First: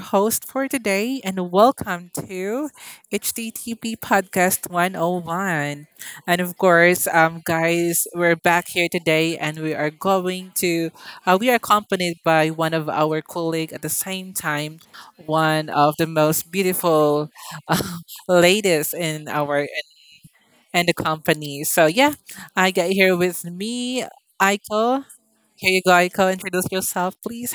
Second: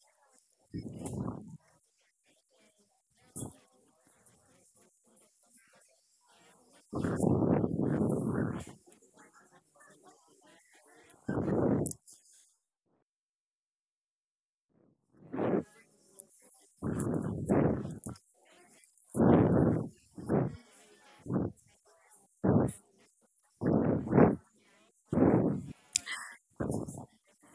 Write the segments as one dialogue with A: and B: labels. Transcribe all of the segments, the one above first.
A: host for today, and welcome to HTTP Podcast 101. And of course, guys, we're back here today, and we are going to, we are accompanied by one of our colleague at the same time, one of the most beautiful uh, ladies in our and the company. So yeah, I got here with me, Aiko. Here you go, Aiko. Introduce yourself, please.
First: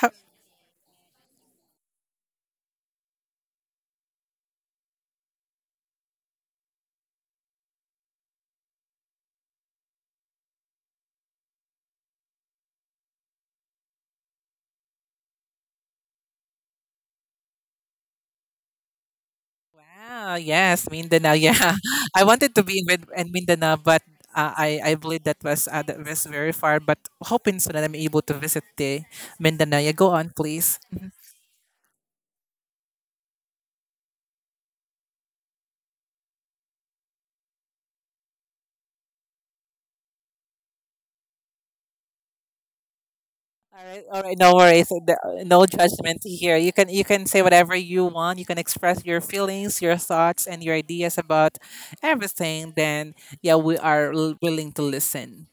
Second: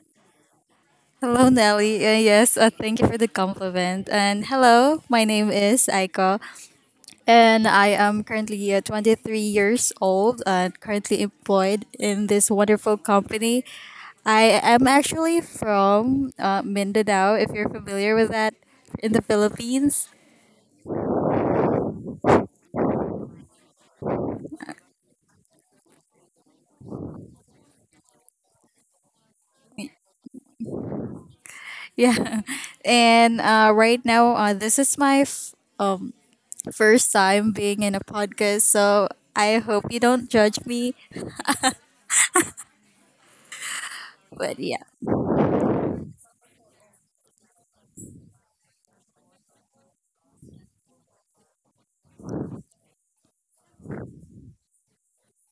B: Hello, Nelly. Yes, thank you for the compliment. And hello, my name is Aiko, and I am currently 23 years old and currently employed in this wonderful company. I am actually from Mindanao, if you're familiar with that, in the Philippines.
A: Wow, yes, Mindanao. Yeah, I wanted to be in Mindanao, but uh, I believe that was very far. But hoping soon that I'm able to visit the Mindanao. Yeah, go on, please. Mhm.
B: Yeah. And right now, this is my um, first time being in a podcast, so I hope you don't judge me.
A: All right, no
B: But yeah.
A: worries. No judgment here. You can say whatever you want. You can express your feelings, your thoughts, and your ideas about everything. Then yeah, we are willing to listen.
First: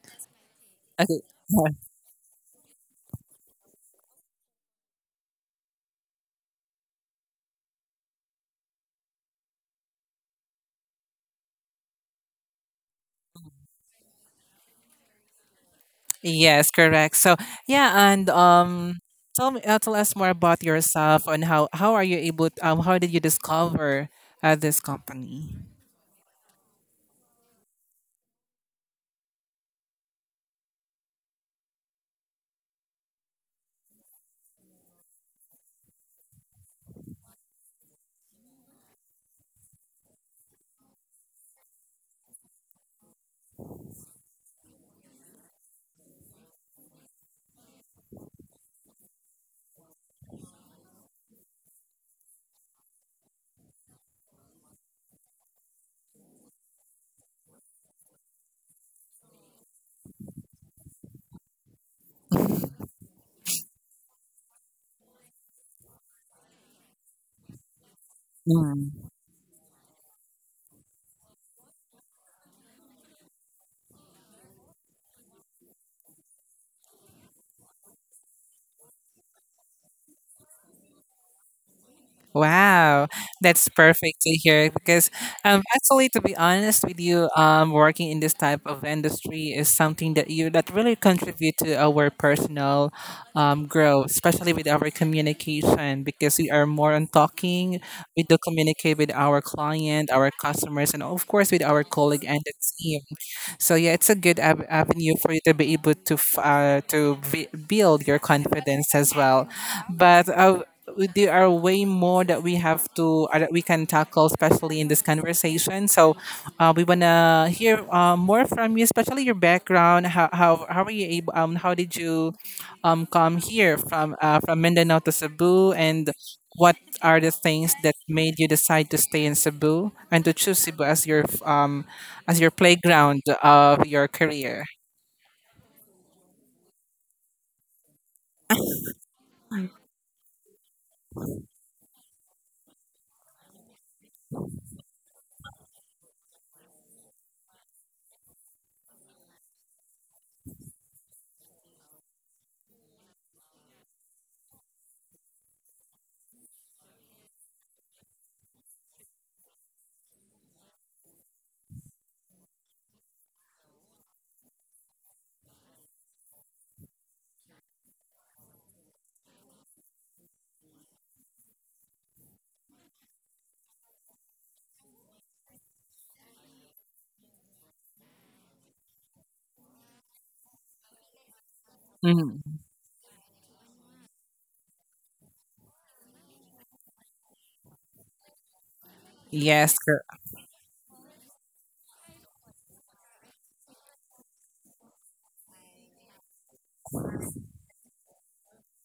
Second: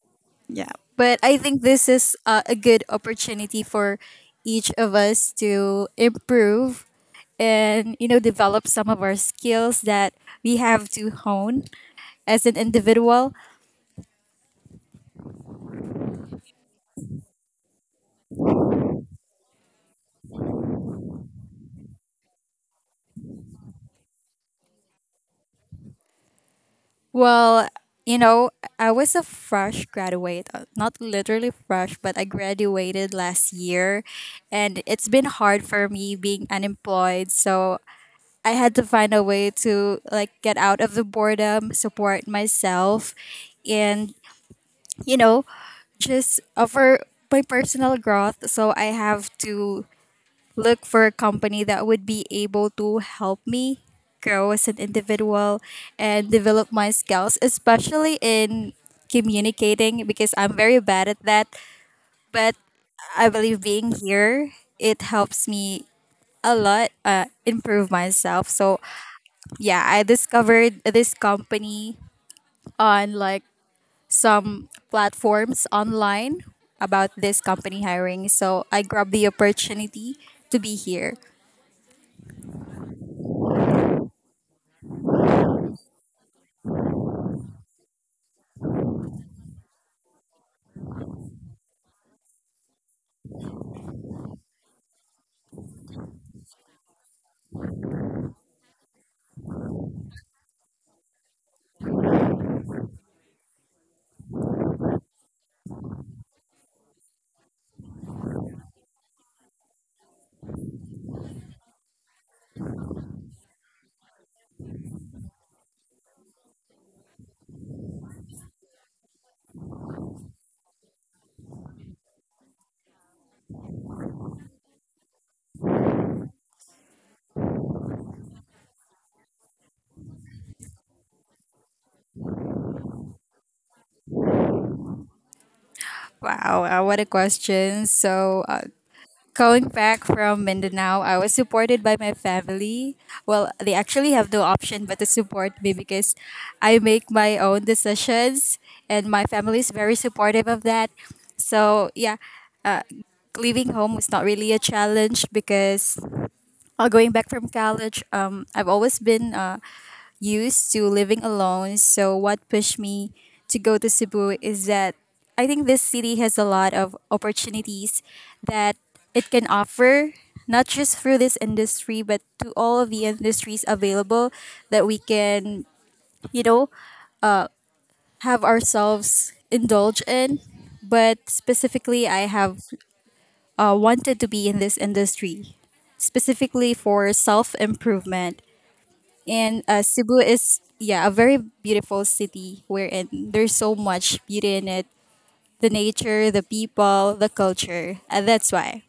B: But
A: Okay.
B: I think this is a good opportunity for each of us to improve and develop some of our skills that we have to hone as an individual.
A: Yes, correct. So yeah, and tell tell us more about yourself and how are you able? How did you discover this company?
B: Well, you know, I was a fresh graduate, not literally fresh, but I graduated last year and it's been hard for me being unemployed. So I had to find a way to like get out of the boredom, support myself and you know, just for my personal growth. So I have to look for a company that would be able to help me grow as an individual and develop my skills, especially in communicating because I'm very bad at that. But I believe being here, it helps me a lot improve myself. So yeah, I discovered this company on like some platforms online about this company hiring. So I grabbed the opportunity to be here.
A: Wow, that's perfect to hear because actually, to be honest with you, working in this type of industry is something that you that really contribute to our personal growth, especially with our communication because we are more on talking. We do communicate with our client, our customers, and of course with our colleague and the team. So yeah, it's a good avenue for you to be able to build your confidence as well. But there are way more that we have to that we can tackle, especially in this conversation. So we wanna hear more from you, especially your background. How are you able? How did you come here from Mindanao to Cebu and what are the things that made you decide to stay in Cebu and to choose Cebu as your playground of your career.
B: Wow, what a question. So, going back from Mindanao, I was supported by my family. Well, they actually have no option but to support me because I make my own decisions, and my family is very supportive of that. So, yeah, leaving home was not really a challenge because going back from college, I've always been used to living alone. So, what pushed me to go to Cebu is that I think this city has a lot of opportunities that it can offer, not just through this industry, but to all of the industries available that we can, you know, have ourselves indulge in. But specifically, I
A: Mhm.
B: have wanted to be in this industry, specifically for self improvement. And
A: Yes.
B: Cebu is, yeah, a very beautiful city wherein there's so much beauty in it, the nature, the people, the culture. And that's why.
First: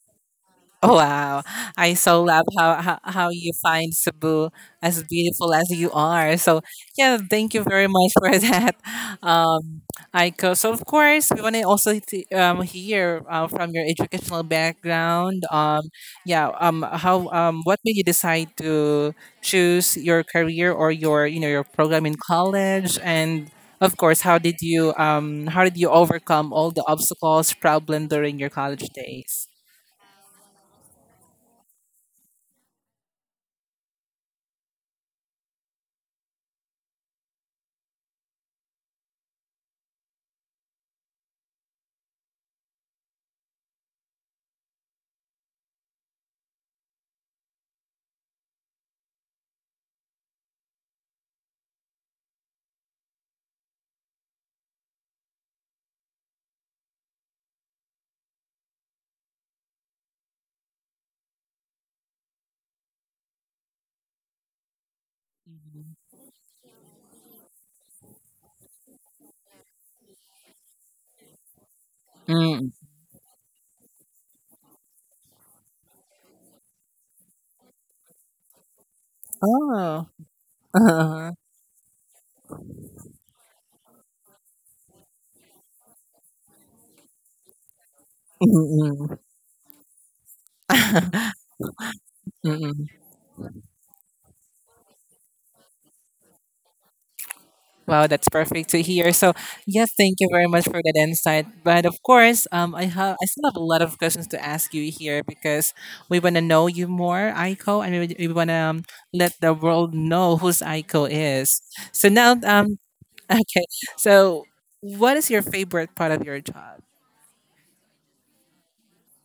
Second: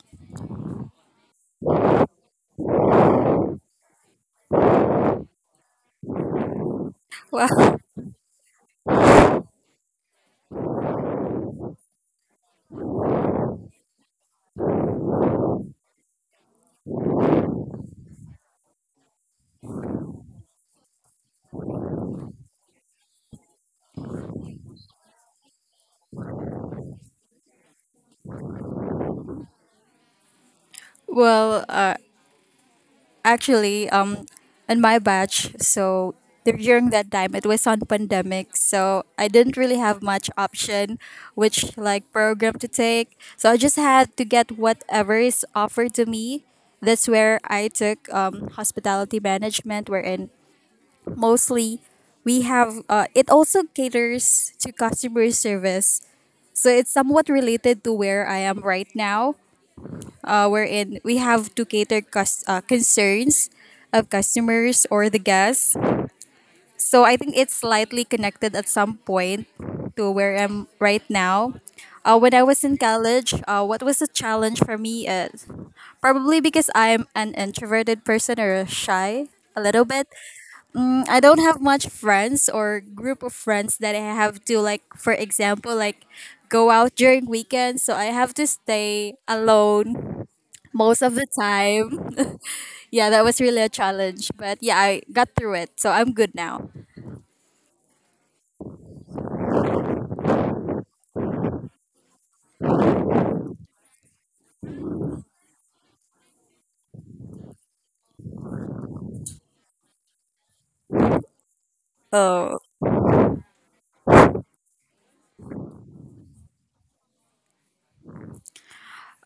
A: Wow, I so love how you find Cebu as beautiful as you are. So yeah, thank you
B: Well,
A: very much for that, um, Aiko. So of course we want to also hear from your educational background. Yeah, how what made you decide to choose your career or your you know your program in college, and of course how did you overcome all the obstacles problem during your college days?
B: well, uh, Actually, in my batch, so during that time it was on pandemic, so I didn't really have much option, which like program to take. So I just had to get whatever is offered to me. That's where I took hospitality management, wherein mostly we have it also caters to customer service, so it's somewhat related to where I am right now, wherein we have to cater concerns of customers or the guests, so I think it's slightly connected at some point to where I'm right now. When I was
A: Mm.
B: in college, what was a challenge for me is probably because I'm an introverted person or shy a little
A: Oh.
B: bit. I
A: Uh-huh.
B: don't have much friends or group of friends that I have to, like, for example, like go out during weekends, so I have to stay
A: Mm-mm.
B: alone most of the time.
A: Mm-mm.
B: Yeah, that was really a challenge, but yeah, I got through it. So I'm good now.
A: Wow, that's perfect to hear. So, yes, thank you very much for that insight. But of course, I still have a lot of questions to ask you here because we want to know you more, Aiko, and we want to let the world know who's Aiko is. So
B: Oh.
A: okay. So, what is your favorite part of your job?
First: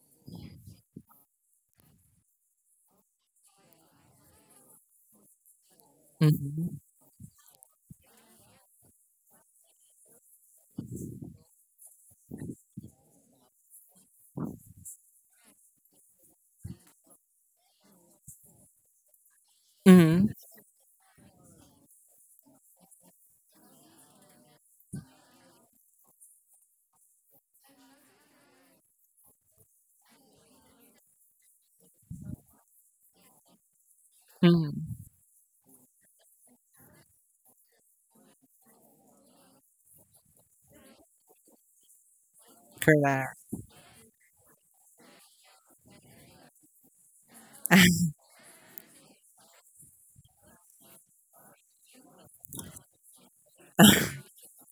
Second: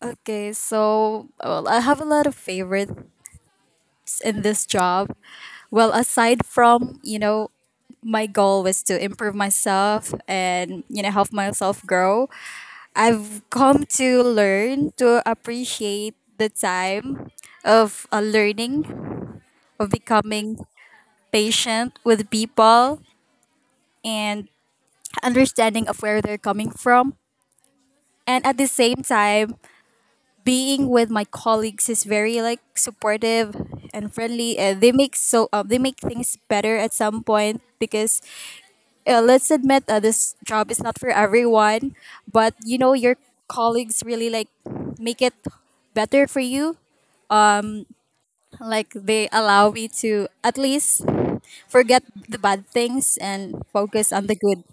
B: Okay, so well, I have a lot of favorites in this job. Well, aside
A: Mm-hmm.
B: from my goal was to improve myself and help myself grow. I've come to learn to appreciate the time of learning, of
A: Mm-hmm.
B: becoming patient with people and understanding of where they're coming from. And at the same time, being with my colleagues is very like supportive and friendly. They make things better at some point because let's admit, this job is not for everyone, but your
A: Correct.
B: colleagues really like make it better for you, like they allow me to at least forget the bad things and focus on the good.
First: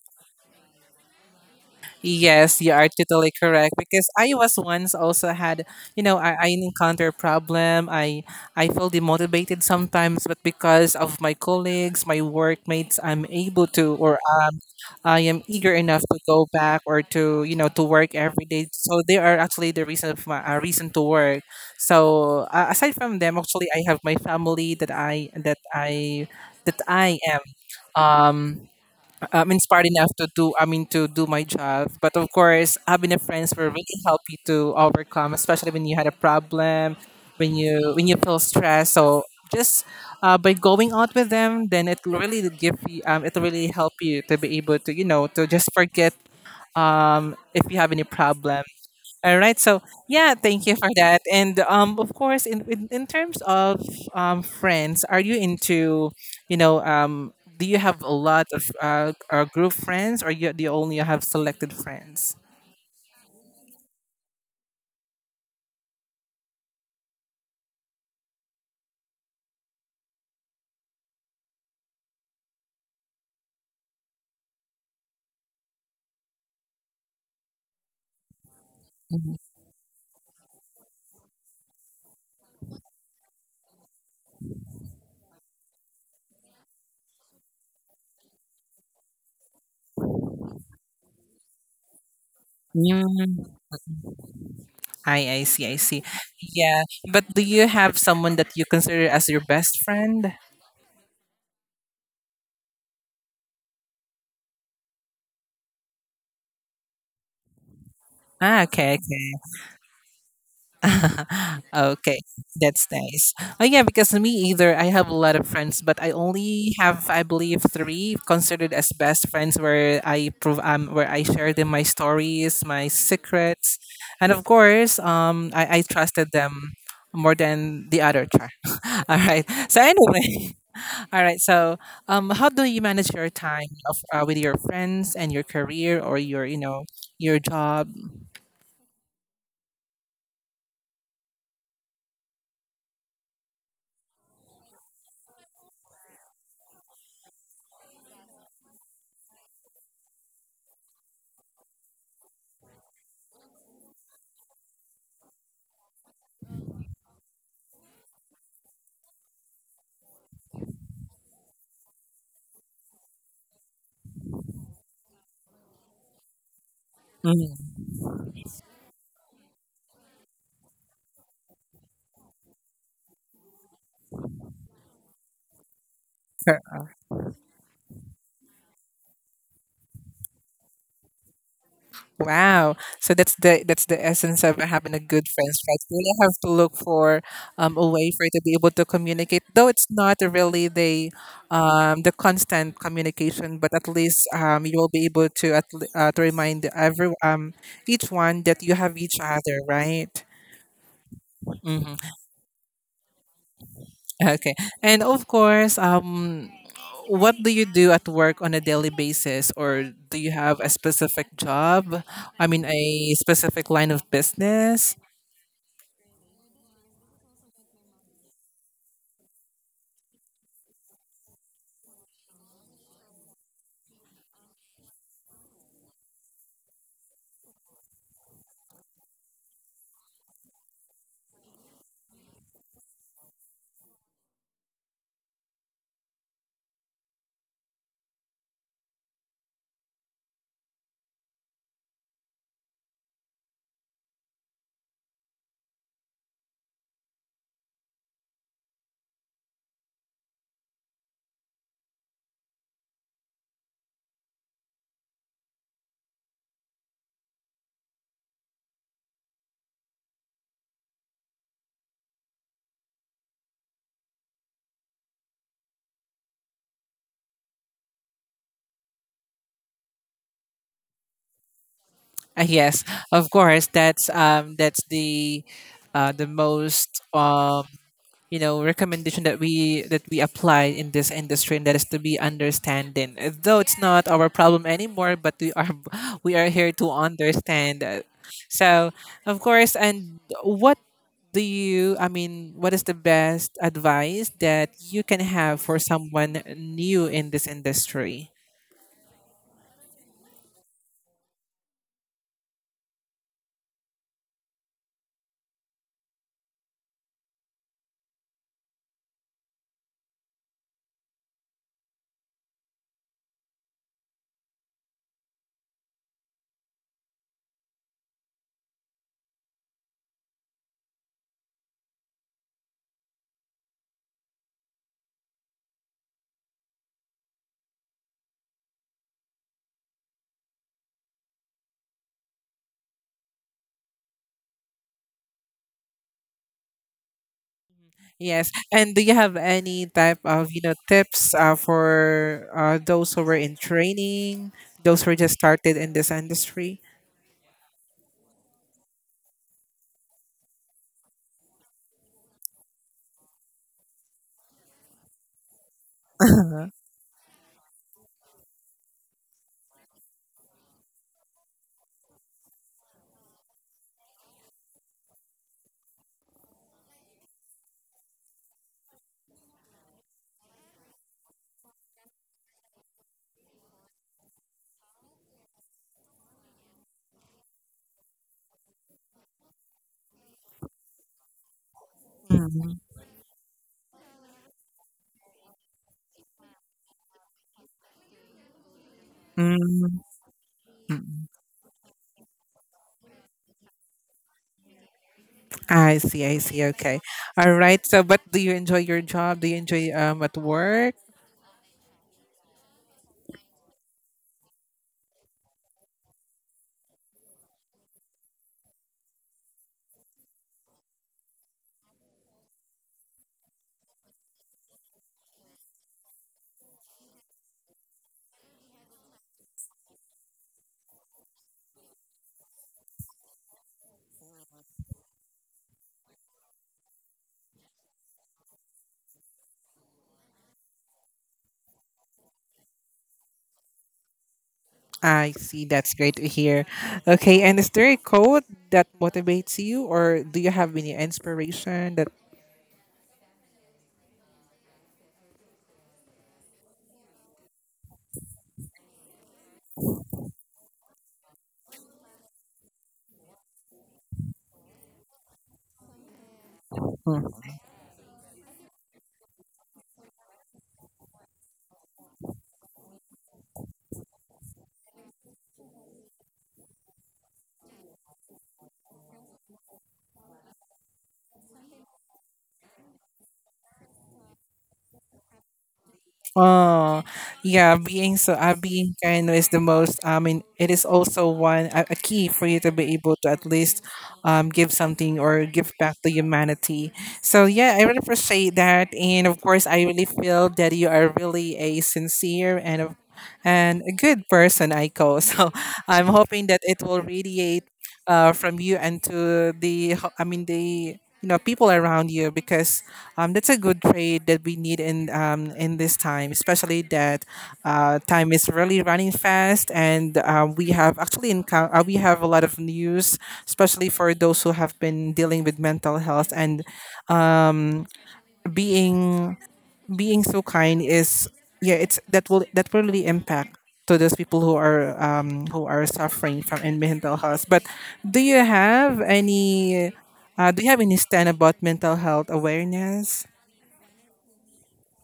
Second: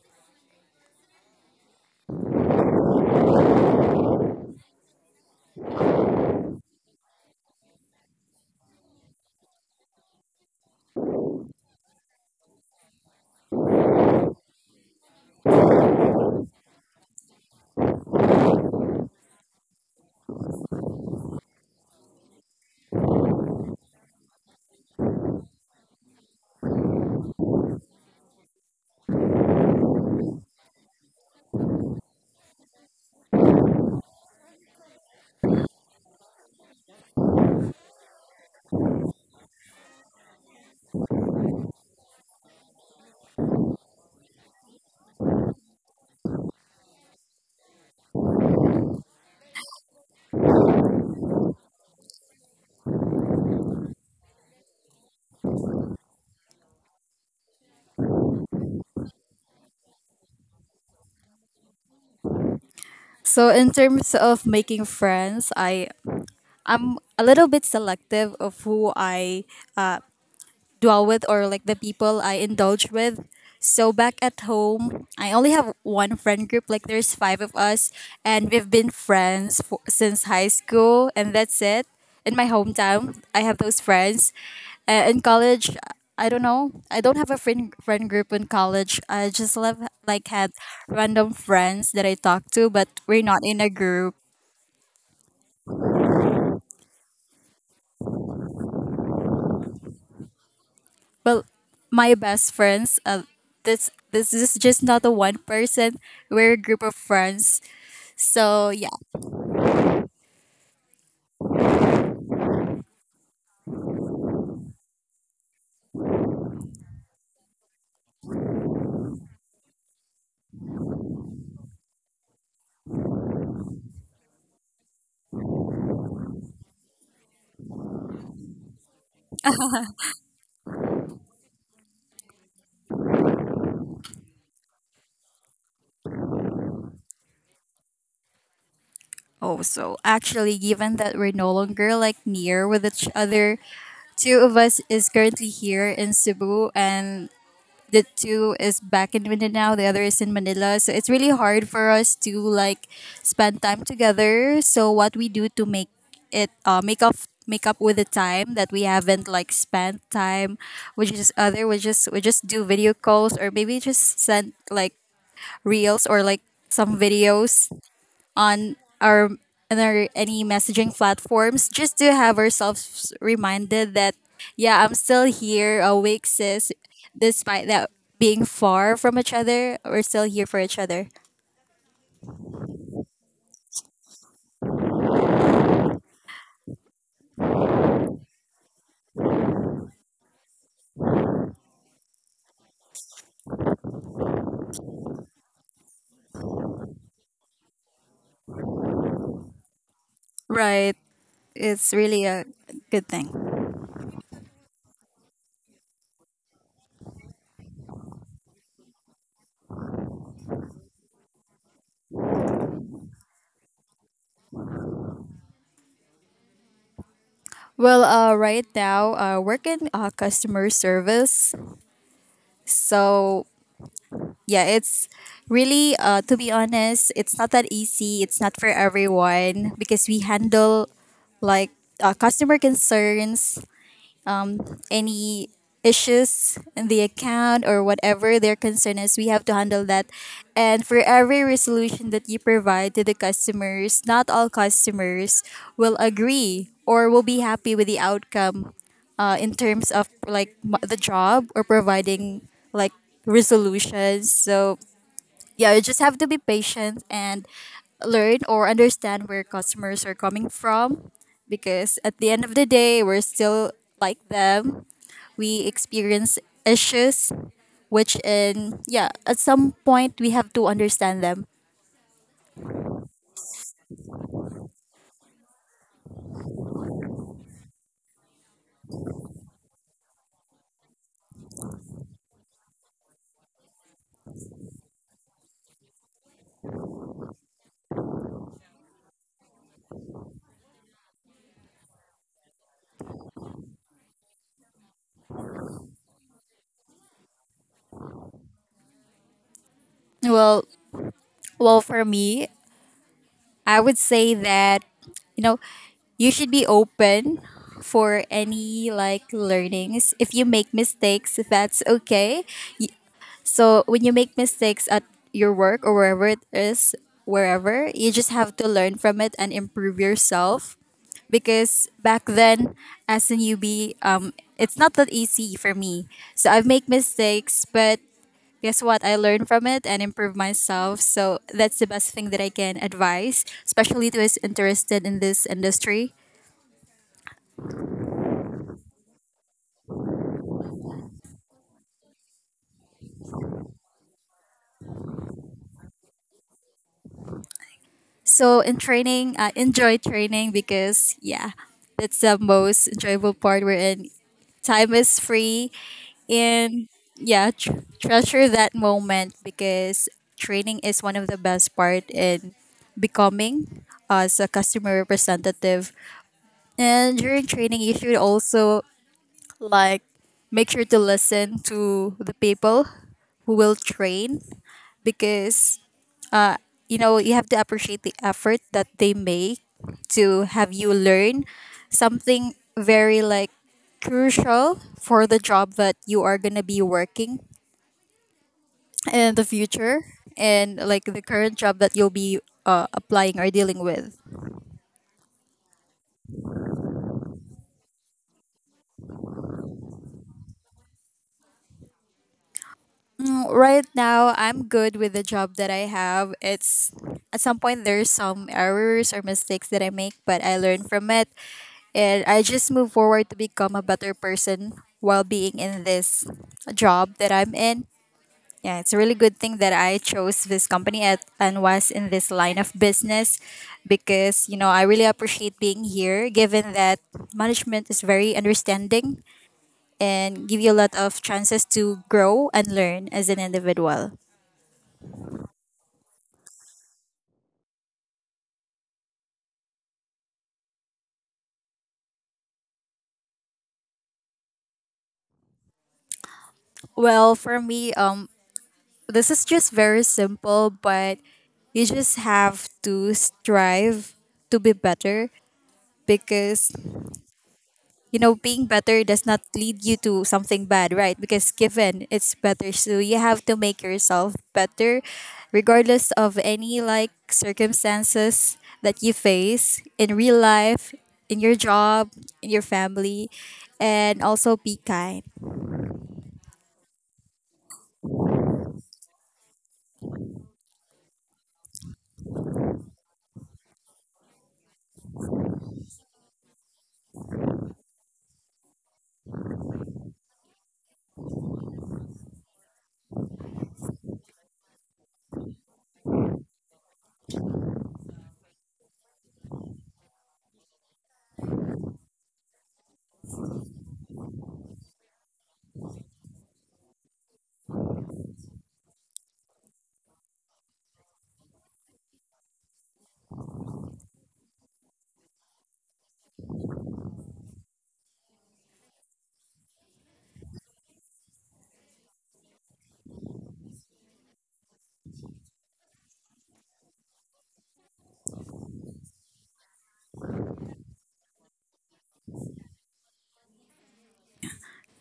A: Yes, you are totally correct because I was once also had, you know, I encounter a problem. I feel demotivated sometimes, but because of my colleagues, my workmates, I'm able to or I am eager enough to go back or to, you know, to work every day. So they are actually the reason of my reason to work. So aside from them, actually, I have my family that I that I that I am um inspired enough to do I mean to do my job, but of course having a friends will really help you to overcome, especially when you had a problem, when you feel stressed. So just by going out with them, then it will really give you. It will really help you to be able to, you know, to just forget if you have any problem. All right. So yeah, thank you for that. And of course, in terms of friends, are you into, you know, um, do you have a lot of group friends, or you do you only have selected friends?
B: So in terms of making friends, I'm a little bit selective of who I dwell with, or like the people I indulge with. So back at home, I only have one friend group. Like there's five of us, and we've been friends since high school, and that's it. In my hometown, I have those friends. In college, I don't know. I don't have a friend group in college. I just love like had random friends that I talk to, but we're
A: Mm,
B: not in a group.
A: I see. Yeah, but do you have someone that you consider as your best friend?
B: Well, my best friends, this is just not a one person. We're a group of friends.
A: Ah,
B: So yeah.
A: okay. Okay, that's nice. Oh yeah, because me either. I have a lot of friends, but I only have, I believe, three considered as best friends, where I shared them my stories, my secrets, and of course, I trusted them more than the other All right. So anyway, all right. So, how do you manage your time with your friends and your career or your, you know, your job?
B: Oh, so actually, given that we're no longer like near with each other, two of us is currently here in Cebu, and the two is back in Mindanao, now, the other is in Manila. So it's really hard for us to like spend time together. So what we do to it uh, make up make up with the time that we haven't like spent time, which is other, we just do video calls or maybe just send like reels or like some videos
A: Mhm.
B: on our our any messaging platforms just to have ourselves reminded that, yeah, I'm still here awake, sis. Despite that, being far from each other, we're still here for each other.
A: Wow. So that's the essence of having a good friends, right? You really have to look for a way for you to be able to communicate. Though it's not really the constant communication, but at least you will be able to to remind every each one that you have each other, right?
B: Right, it's
A: Hmm.
B: really a good thing.
A: Okay. And of course, what do you do at work on a daily basis, or do you have a specific job? I mean, a specific line of business.
B: Well, right now I work in customer service. So yeah, it's really, to be honest, it's not that easy. It's not for everyone because we handle like customer concerns, um, any issues in the account or whatever their concern is, we have to handle that. And for every resolution that you provide to the customers, not all customers will agree or will be happy with the outcome, in terms of like the job or providing like resolutions. So yeah, you just have to be patient and learn or understand where customers are coming from because at the end of the day, we're still like them. We experience issues which in, yeah, at some point we have to understand them.
A: Yes, of course. That's the most you know recommendation that we apply in this industry, and that is to be understanding. Though it's not our problem anymore, but we are we are here to understand. So of course, and what do you I mean, what is the best advice that you can have for someone new in this industry?
B: Well, well, for me, I would say that you know, you should be open for any like learnings. If you make mistakes, that's okay. So when you make mistakes at your work or wherever it is, wherever, you just have to learn from it and improve yourself. Because back then, as a newbie, it's not that easy for me. So I've made mistakes, but guess what? I learned from it and improve myself. So that's the best thing that I can advise, especially to those interested in this industry.
A: Yes. And do you have any type of, you know, tips for those who were in training, those who just started in this industry?
B: So in training, I enjoy training because, yeah, that's the most enjoyable part. We're in time is free
A: Uh-huh.
B: and, yeah, treasure that moment because training is one of the best part in becoming as a customer representative. And during training, you should also like make sure to listen to the people who will train because you have to appreciate the effort that they make to have you learn something
A: Mm,
B: very like crucial for the job that you are going to be working in the
A: mm,
B: future and like the
A: mm.
B: current job that you'll be applying or dealing with.
A: I see, I see. Okay. All right. So, but do you enjoy your job? Do you enjoy at work?
B: Right now I'm good with the job that I have. It's at some point there's some errors or mistakes that I make but I learn from it, and I just move forward to become a better person while being in this job that I'm in. Yeah, it's a really good thing that I chose this company at, and was in this line of business because I really appreciate being here given that management is very understanding and give you a lot of chances to grow and learn as an individual.
A: I see. That's great to hear. Okay. And is there a quote that motivates you, or do you have any inspiration that?
B: Well, for me, this is just very simple, but you just have to strive to be better because being better does not lead you to something bad, right, because given it's better so you have to make yourself better regardless of any like circumstances that you face in real life, in your job, in your family, and also be kind.
A: Oh, yeah, being kind is the most. I mean, it is also a key for you to be able to at least give something or give back to humanity. So yeah, I really appreciate that, and of course, I really feel that you are really a sincere and a good person, Aiko. So I'm hoping that it will radiate from you and to the I mean the you know people around you because that's a good trait that we need in this time, especially that time is really running fast and we have actually we have a lot of news, especially for those who have been dealing with mental health, and being being so kind is yeah it's that will really impact to those people who are suffering from in mental health. But do you have any do you have any stand about mental health awareness?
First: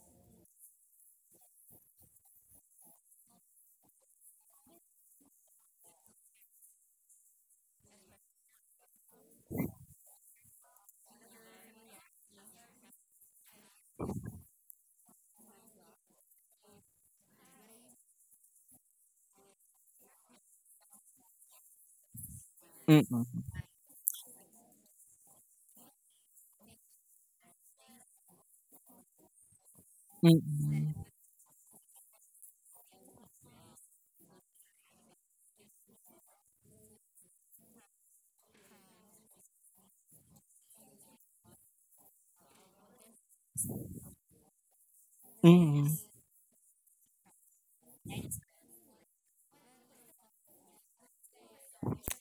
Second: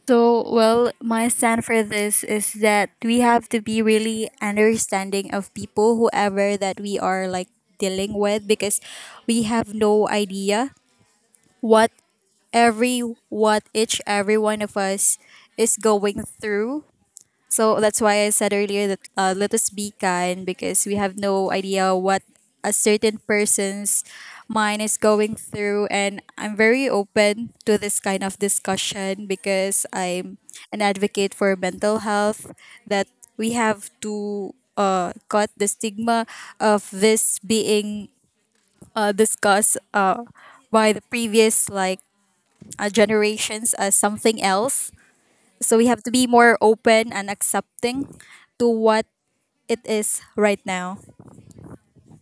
B: So, well, my stand for this is that we have to be really understanding of people, whoever that we are like dealing with, because we have no idea what every what each every one of us is going through. So that's why I said earlier that, let us be kind because we have no idea what a certain
A: Mm-mm.
B: person's mind is going through. And I'm very open to this kind of discussion because I'm an
A: Mm-mm.
B: advocate for mental health, that we have to cut the stigma of this being discussed by the previous like generations as something else. So we
A: Mm.
B: have to be more open and accepting to what it is right now.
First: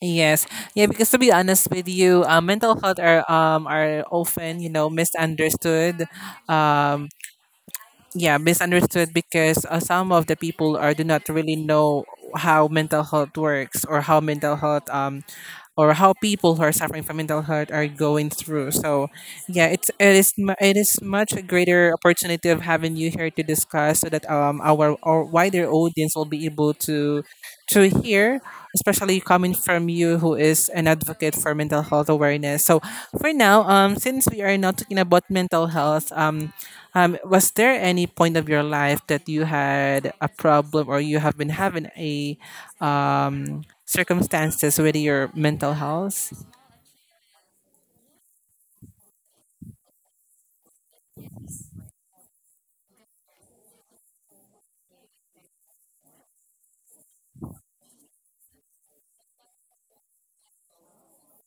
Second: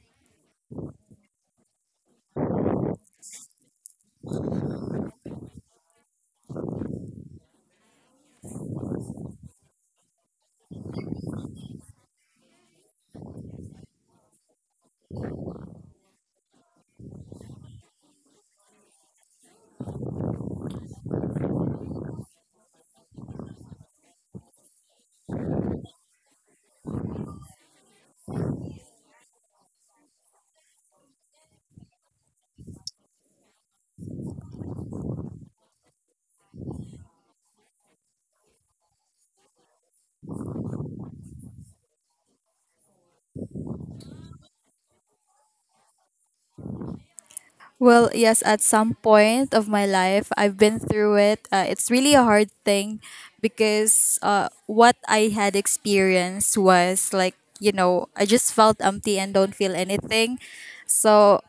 A: Yes, yeah. Because to be honest with you, mental health are often you know misunderstood, um yeah misunderstood because some of the people are do not really know how mental health works or how mental health or how people who are suffering from mental health are going through. So, yeah, it is mu- it is much a greater opportunity of having you here to discuss so that our wider audience will be able to hear, especially coming from you who is an advocate for mental health awareness. So for now, since we are not talking about mental health, was there any point of your life that you had a problem or you have been having a um circumstances with your mental health.
B: Well, yes, at some point of my life, I've been through it. It's really a hard thing because what I had experienced was like, I just felt empty and don't feel anything. So,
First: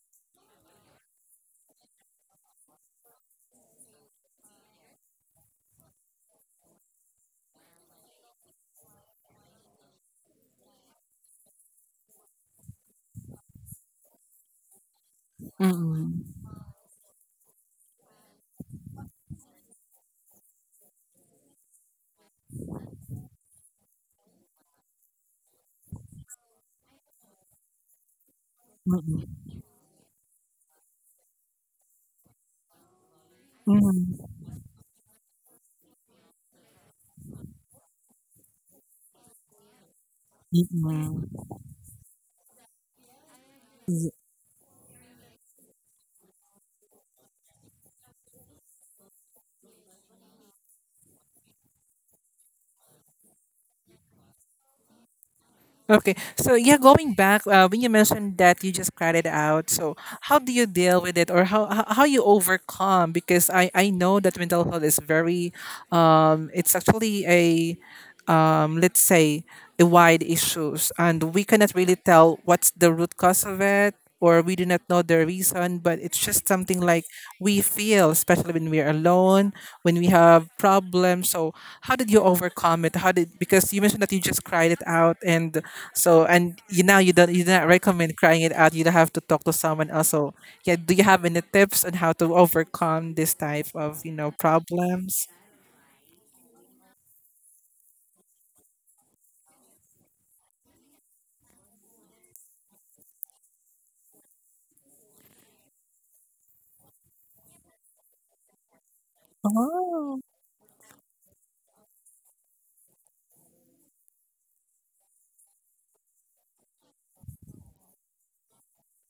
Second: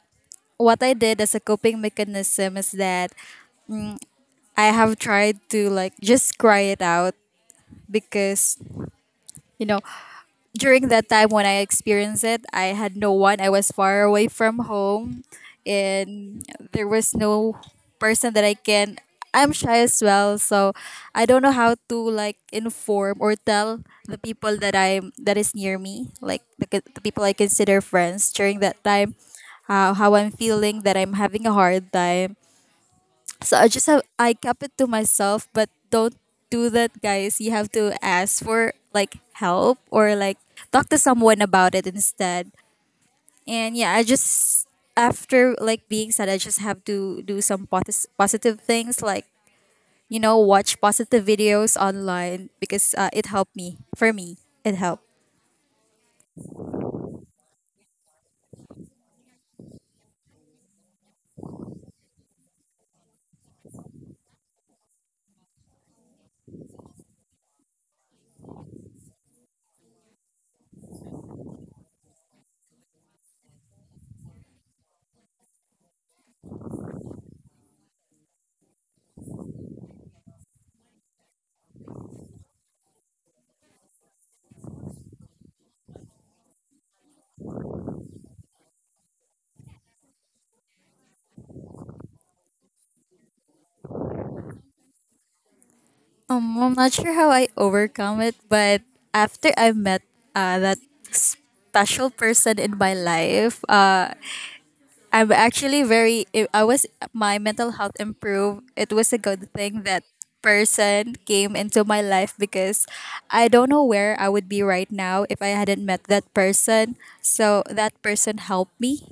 B: what I did as a coping mechanism is that I have tried to like just cry it out because, you know, during that time when I experienced it, I had no one. I was far away from home, and
A: Mm-mm.
B: there was no person that I can. I'm shy as well, so I don't know how to like inform or tell the people that I'm that is near me, like the people I consider friends during that time,
A: Mm-mm.
B: how I'm feeling that I'm having a hard time, so I just have
A: Mm-mm.
B: I kept it to myself, but don't do that, guys. You have to ask for like help or like talk to someone
A: Mm-mm.
B: about it instead. And yeah, I
A: Y-
B: just after like being sad, I just have to do some positive things like watch positive videos online because it helped me. For me, it helped.
A: Okay, so yeah, going back when you mentioned that you just cried it out, so how do you deal with it, or how you overcome? Because I know that mental health is very, it's actually a, let's say a wide issues, and we cannot really tell what's the root cause of it. Or we do not know the reason, but it's just something like we feel, especially when we are alone, when we have problems. So, how did you overcome it? How did because you mentioned that you just cried it out, and so and you now you don't you do not recommend crying it out. You don't have to talk to someone else. So, yeah, do you have any tips on how to overcome this type of you know problems?
B: I'm not sure how I overcome it, but after I met that special person in my life, I'm actually very. If I was my mental health improved, it was a good thing that
A: Oh,
B: person came into my life because I don't know where I would be right now if I hadn't met that person. So that person helped me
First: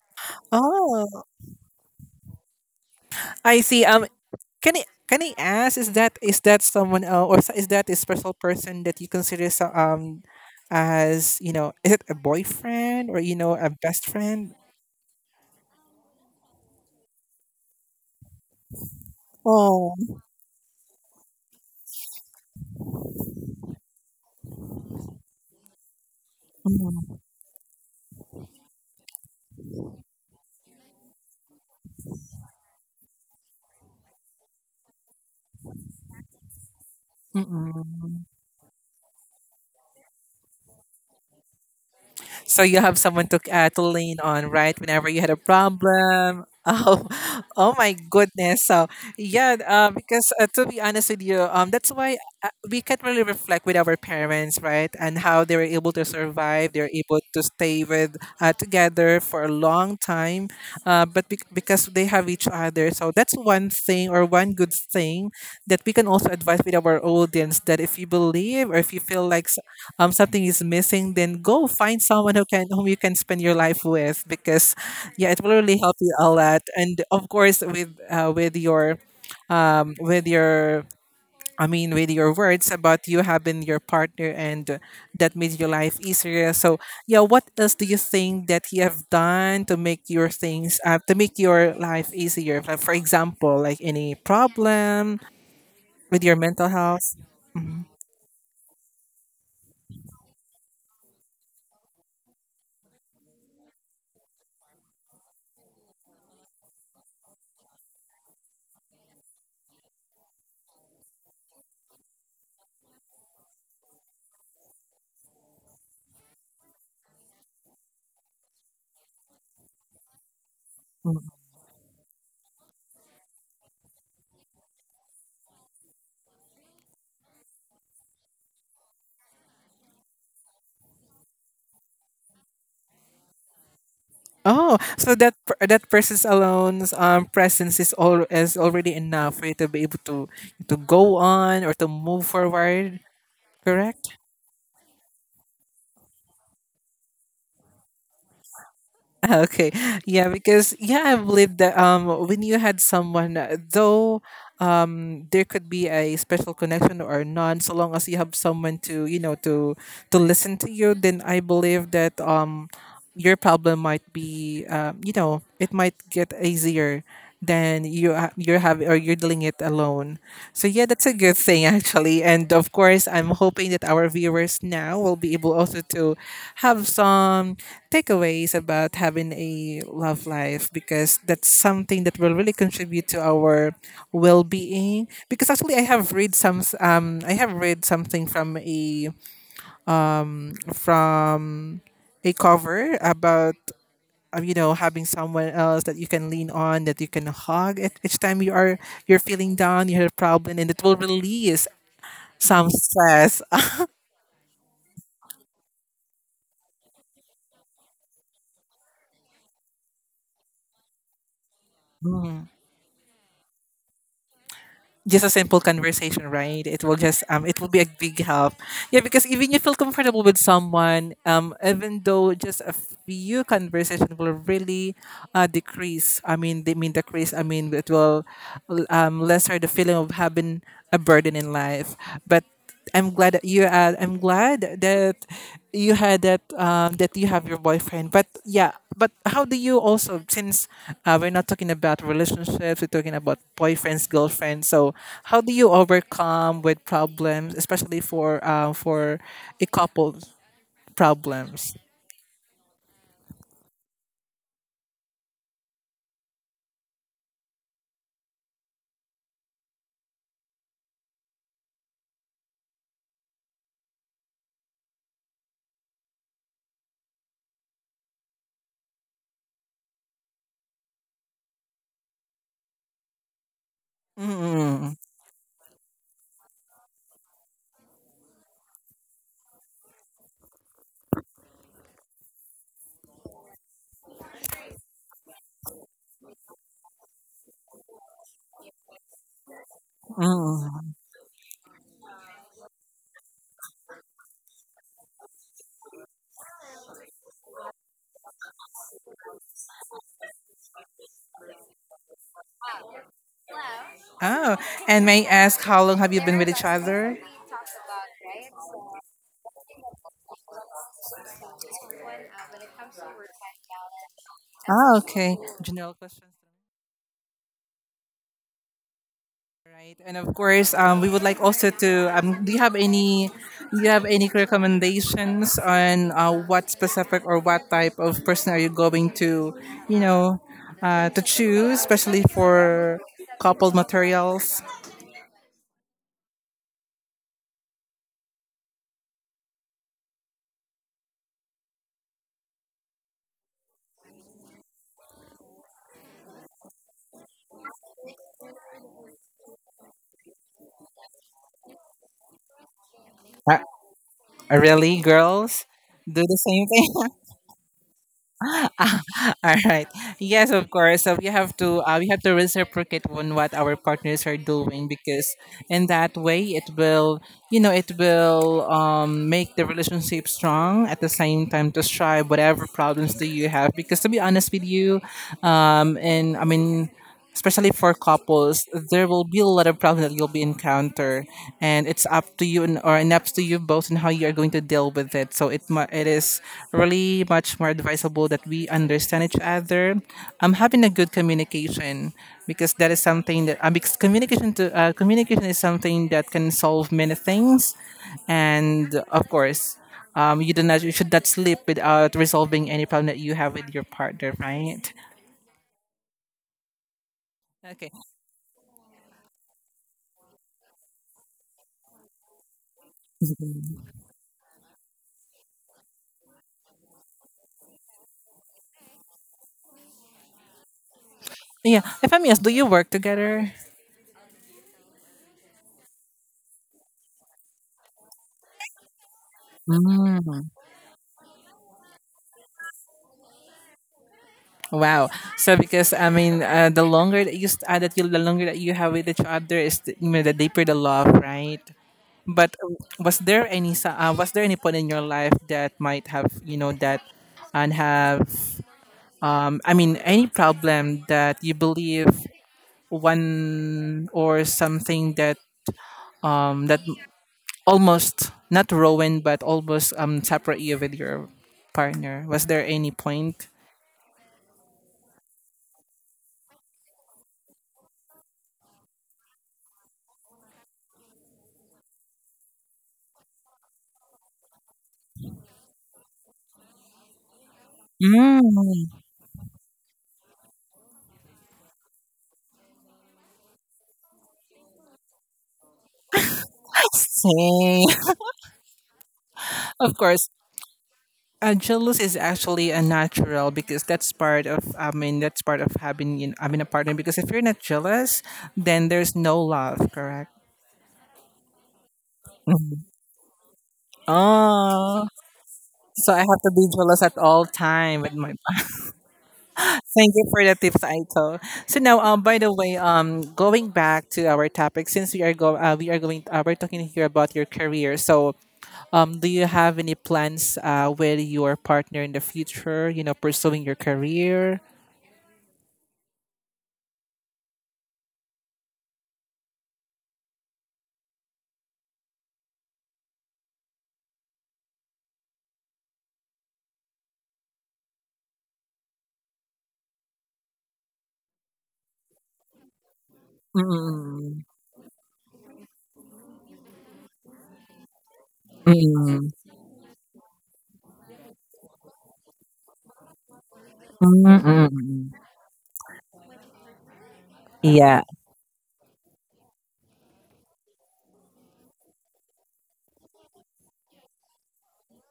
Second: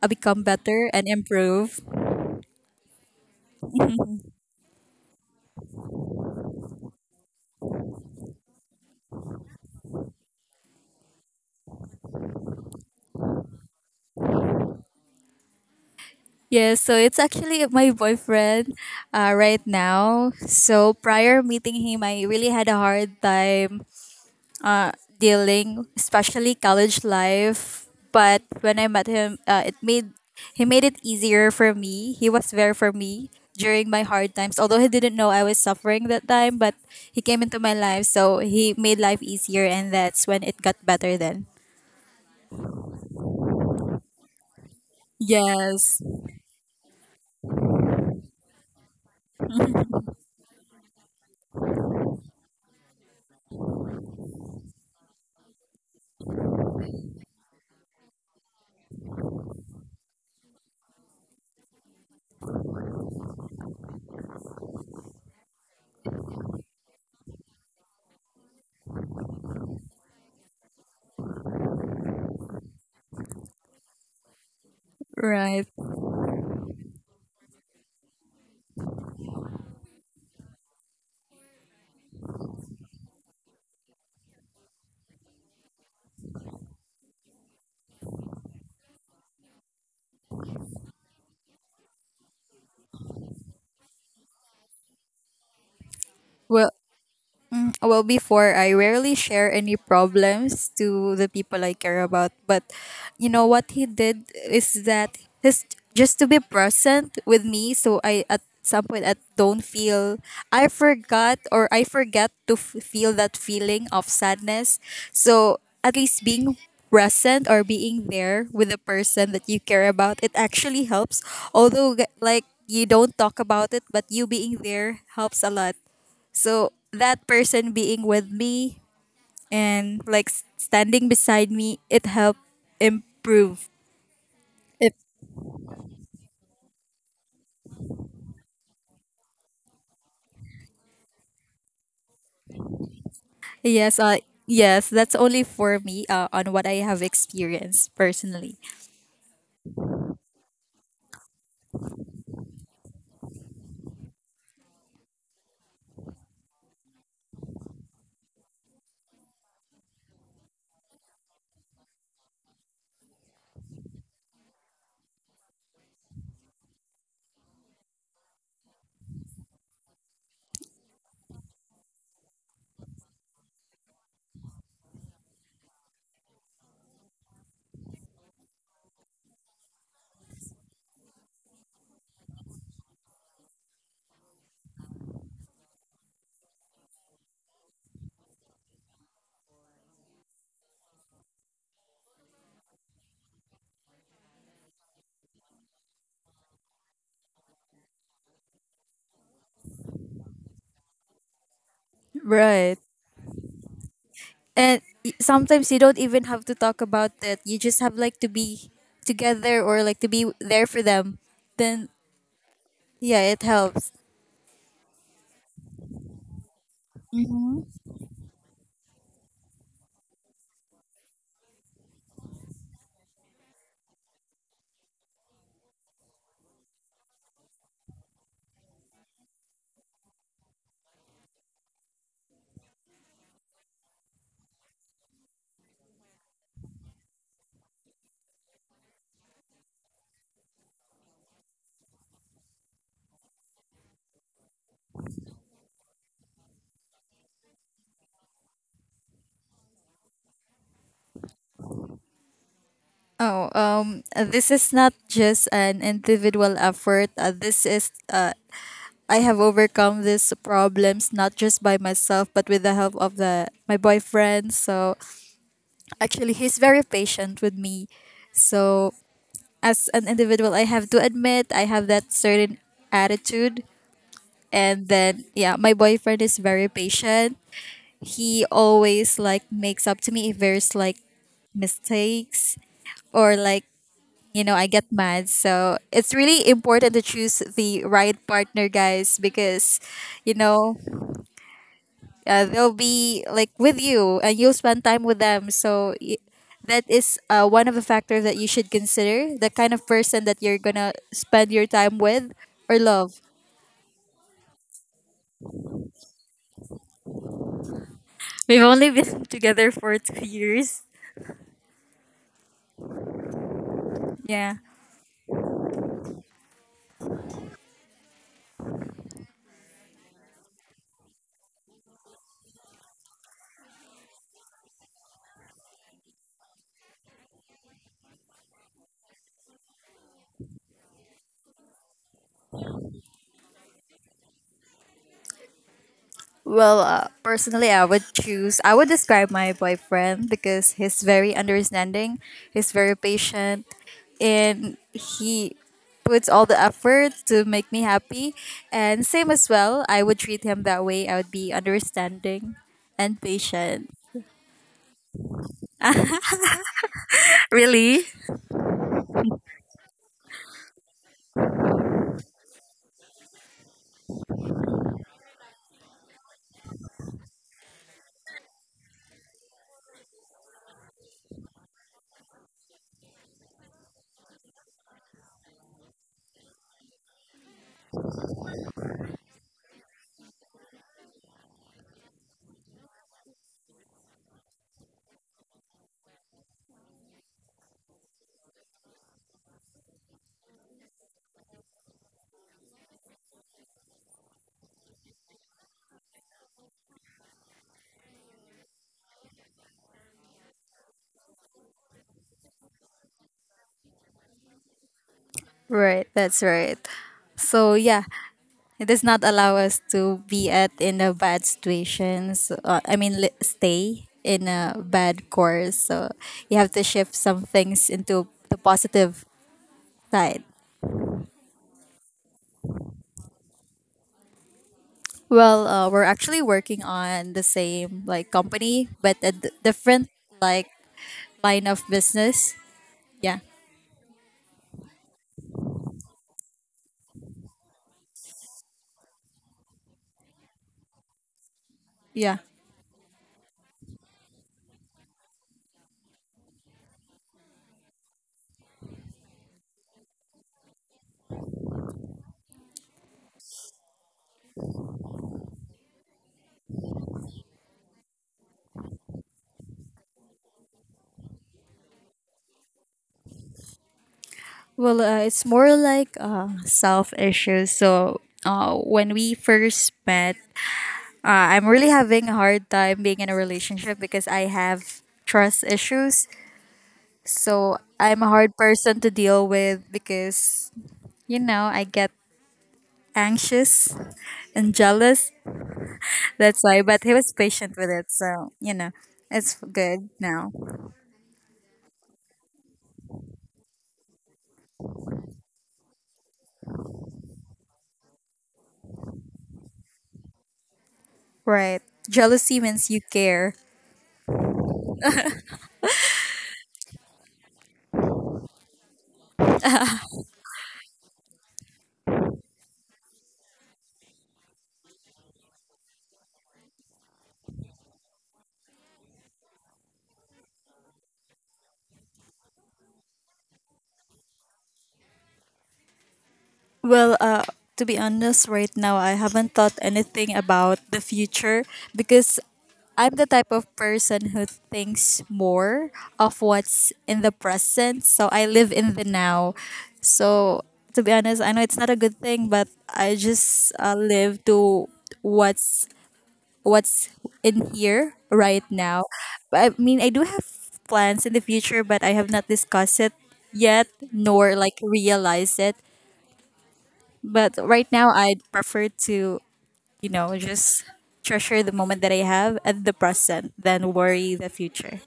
B: become better and
A: oh,
B: improve.
A: I see. Can I ask? Is that someone else, or is that a special person that you consider so, as you know? Is it a boyfriend or a best friend?
B: Yeah, so it's actually my boyfriend right
A: Oh,
B: now. So prior meeting him, I really had a hard time uh, dealing, especially college
A: mm-mm.
B: life. But when I met him, it made he made it easier for me. He was there for me during my hard times. Although he didn't know I was suffering that time, but he came into my life, so he made life easier, and that's when it got better. Then
A: So you have someone to lean on, right? Whenever you had a
B: yes,
A: problem. Oh, oh my goodness. So yeah, because to be honest with you, that's why we can't really reflect with our parents, right? And how they were able to survive, they're able to stay with together for a long time, but because they have each other. So that's one thing or one good thing that we can also advise with our audience that if you believe or if you feel like something is missing, then go find someone who can whom you can spend your life with because yeah, it will
B: right.
A: really help you a lot. And of course with your I mean with your words about you having your partner and that made your life easier. So yeah, what else do you think that you have done to make your things to make your life easier? Like for example, like any problem with your mental
B: Well,
A: health?
B: Well, before I rarely share any problems to the people I care about. But you know what he did is that his just to be present with me, so I at some point I don't feel I forgot or I forget to feel that feeling of sadness. So at least being present or being there with the person that you care about, it actually helps.
A: Mm-hmm.
B: Although like you don't talk about it, but you being there helps a lot. So that person being with me and like standing beside me, it helped improve.
A: Oh,
B: It
A: so that that person's alone's presence is all is already enough for you to be able to go on or to move forward.
B: yes,
A: Correct.
B: yes, that's only for me on what I have experienced personally.
A: Ah, okay. Yeah, because yeah, I believe that when you had someone, though there could be a special connection or none, so long as you have someone to to listen to you, then I believe that your problem might be it might get easier than you you're having or you're dealing it alone. So yeah, that's a good thing actually, and of course I'm hoping that our viewers now will be able also to have some takeaways about having a love life because that's something that will really contribute to our well-being because actually I have read some I have read something from a cover about you know, having someone else that you can lean on, that you can hug at each time you are you're feeling down, you have a problem, and it will release some
B: Right.
A: stress.
B: And sometimes you don't even have to talk about it. You just have like to be together or like to be there for them. Then
A: um,
B: yeah, it helps.
A: just a simple conversation, right? It will just it
B: hmm
A: will be a big help. Yeah, because even you feel comfortable with someone, even though just a few conversation will really decrease, I mean they mean decrease, I mean it will lesser the feeling of having a burden in life. But I'm glad that you. I'm glad that you had that. That you have your boyfriend. But yeah. But how do you also? Since we're not talking about relationships, we're talking about boyfriends, girlfriends. So how do you overcome with problems, especially for a couple problems?
B: Oh, this is not just an individual effort. This is I have overcome these problems not just by myself but with the help of the my boyfriend. So actually he's very patient with me. So as an individual I have to admit I have that certain attitude and
A: Mm,
B: then yeah, my boyfriend is very patient. He always like makes up to me if there's like mistakes or like you know I get mad so it's really important to choose the right partner guys because you know
A: mm.
B: they'll be like with you and you'll spend time with them so that is one of the factors that you should consider the kind of person that you're gonna spend your time with or love.
A: Oh, and may I ask how long have you been with each other?
B: We've only been together for two years. Yeah.
A: Oh, okay. General question. Right, and of course, we would like also to. Do you have any? Do you have any recommendations on what specific or what type of person are you going to, you know, to choose, especially for coupled materials?
B: Well, personally, I would describe my boyfriend because he's very understanding, he's very patient, and he puts all the effort to make me happy. And same as well, I would treat him that way. I would be understanding and
A: Uh,
B: patient.
A: really, girls do the same.
B: Really?
A: All right. Yes, of course. So we have to reciprocate on what our partners are doing because in that way it will you know it will make the relationship strong at the same time to strive whatever problems do you have because to be honest with you, and I mean especially for couples, there will be a lot of problems that you'll be encounter, and it's up to you and or and up to you both and how you are going to deal with it. So it it is really much more advisable that we understand each other. I'm having a good communication because that is something that because communication to communication is something that can solve many things, and of course. You do not you should not sleep without resolving any problem that you have with your partner, right?
B: Right, that's right. So, yeah, it does not allow us to be at in a bad situation. So, I mean, stay in a bad course. So you have to shift some things into the positive side.
A: Yeah. If I'm yes, do you work together?
B: Well, we're actually working on the same like company, but a different
A: Mm.
B: like line of business. Yeah,
A: Wow. So because I mean, the longer that you that you the longer that you have with each other is the, you know, the deeper the love, right?
B: yeah.
A: But was there any was there any point in your life that might have you know that and have I mean any problem that you believe one or something that that almost not ruined but almost separate you with your partner, was there any point?
B: Well, it's more like self issues. So when we first met, I'm really having a hard time being in a relationship because I have trust issues. So I'm a hard
A: Mm,
B: person to deal with because, you know, I get anxious and jealous. That's why,
A: I
B: but he was patient
A: see.
B: with it. So, you know, it's
A: Of
B: good
A: course,
B: now.
A: jealous is actually a natural because that's part of. I mean, that's part of having you know, having a partner. Because if you're not jealous, then there's no love. Correct.
B: Right. Jealousy
A: Mhm.
B: means you care.
A: Oh, so I have to be jealous at all time with my. Thank you for the tips, Aito. So now, by the way, going back to our topic, since we are going, we're talking here about your career. So, do you have any plans with your partner in the future? You know, pursuing your career.
B: Well, to be honest, right now I haven't thought anything about the future because I'm the type of person who thinks more of what's in the present. So I live in the now. So to be honest, I know it's not a good thing, but I just
A: Mm,
B: live to what's what's in here right
A: mm,
B: now.
A: mm,
B: I mean, I do have plans in the future, but I have not discussed it yet
A: mm,
B: nor like
A: mm.
B: realize it but right
A: Yeah,
B: now, I'd prefer to, you know, just treasure the moment that I have and the present than worry the future.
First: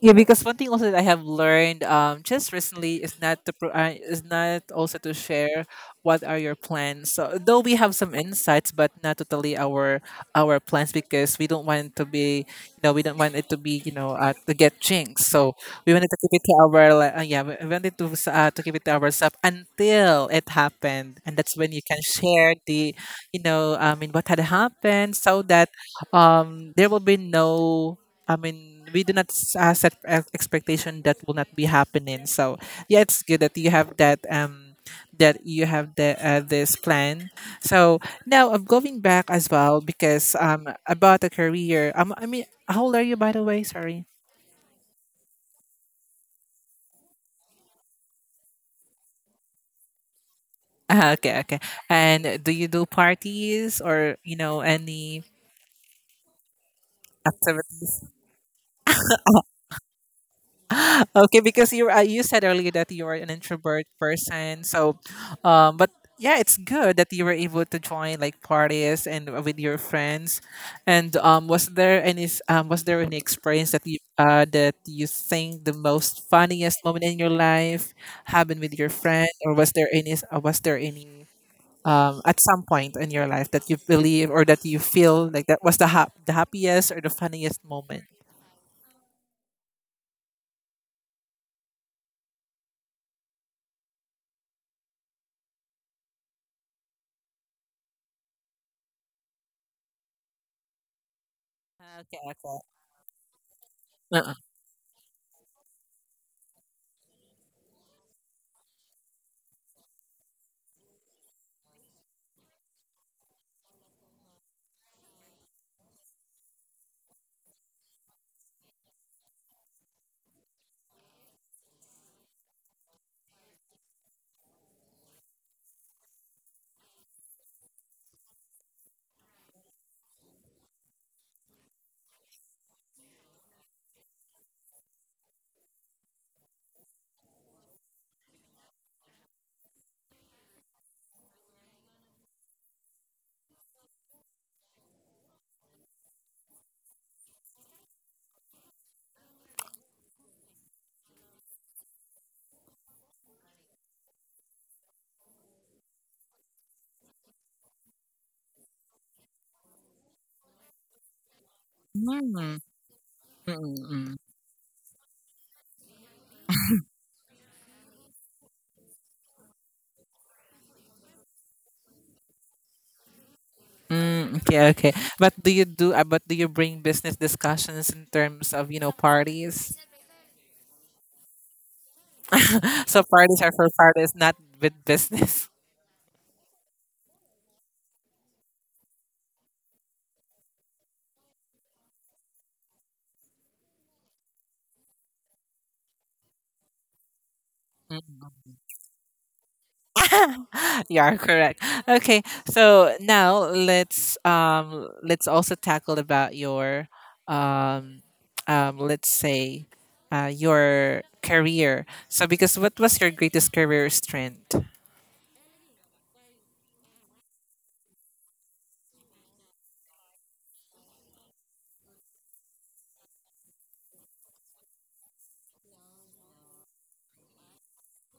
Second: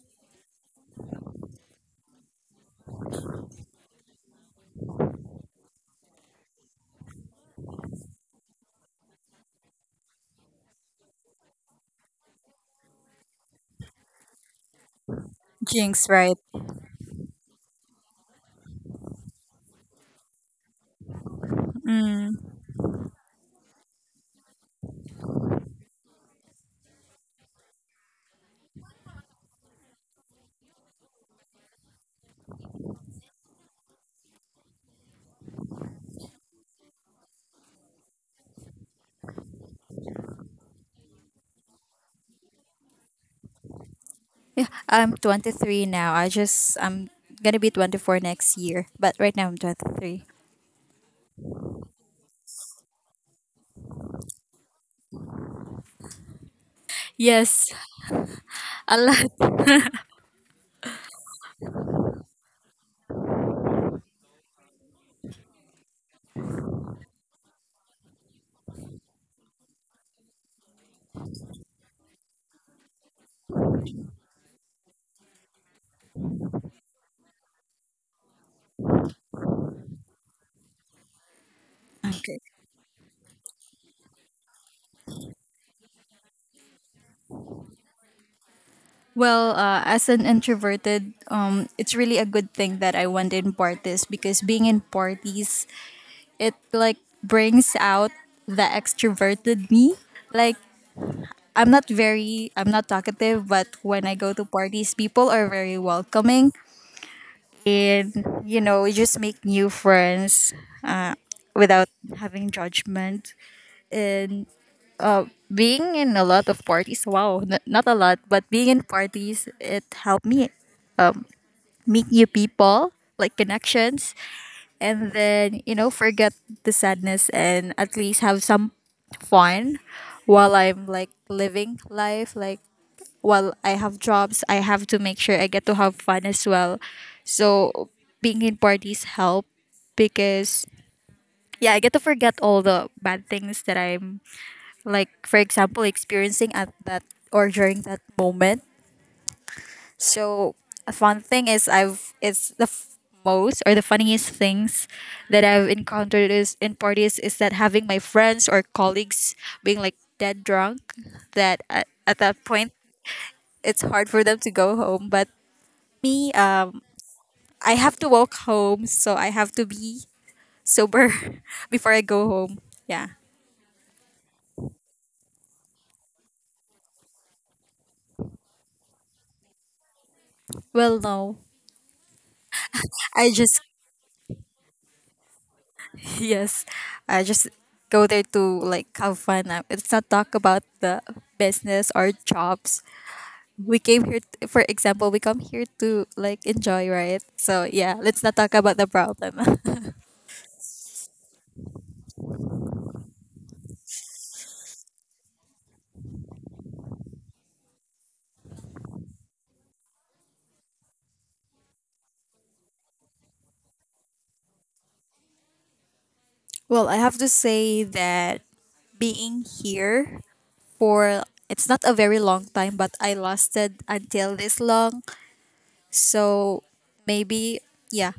A: yeah, because one thing also that I have learned just recently is not to is not also to share what are your plans. So though we have some insights, but not totally our plans because we don't want it to be you know we don't want it to be you know to get jinxed. So we
B: Jinx,
A: wanted to keep
B: right?
A: it to our like, yeah we wanted to to keep it to ourselves until it happened, and that's when you can share the you know I mean what had happened so that there will be no I mean, we do not set expectation that will not be happening. So yeah, it's good that you have that that you have the this plan. So now I'm going back as well because about the career. I mean, how old are you by the way? Sorry.
B: I'm 23 now. I'm gonna be 24 next year. But right now, I'm 23.
A: Ah, okay, okay. And do you do parties or you know any?
B: Yes, a lot.
A: Okay, because you you said earlier that you are an introvert person so but yeah it's good that you were able to join like parties and with your friends and was there any was there any experience that you think the most funniest moment in your life happened with your friend or was there any was there any
B: Okay.
A: at some point in your life that you believe or that you feel like that was the the happiest or the funniest moment.
B: Well, as an introverted, it's really a good thing that I went in parties because being in parties, it like brings out the extroverted me. Like
A: Okay,
B: I'm not talkative, but when I go
A: okay.
B: to parties, people are very welcoming and you know, you just make new friends without having judgment. And being in a lot of parties, wow, not a lot, but being in parties, it helped me meet new people, like connections, and then, you know, forget the sadness and at least have some fun while I'm like living life, like while I have jobs, I have to make sure I get to have fun as well. So being in parties help because yeah, I get to forget all the bad things that I'm like for example experiencing at that or during that moment. So a fun thing is I've it's the most or the funniest things that I've encountered is in parties is that having my friends or colleagues being like dead drunk that at that
A: Mm,
B: point
A: mm,
B: it's hard
A: mm.
B: for them to go home but me, I have to walk home, so I have to be sober before I go home. Yeah.
A: Okay, okay. But do you do? But do you bring business discussions in terms of you know parties?
B: Well, no,
A: So
B: I
A: parties are
B: just
A: for parties, not with business.
B: yes, I just go there to like have fun. It's not talk about the business or jobs. We came here, t- for example, we come here to like enjoy, right? So yeah, let's not
A: Mm.
B: talk about the problem.
A: You are correct. Okay, so now let's also tackle about your um let's say your career. So because what was your greatest career strength?
B: well, I have to say that being here for it's not a very long time but I lasted until this long. So maybe yeah,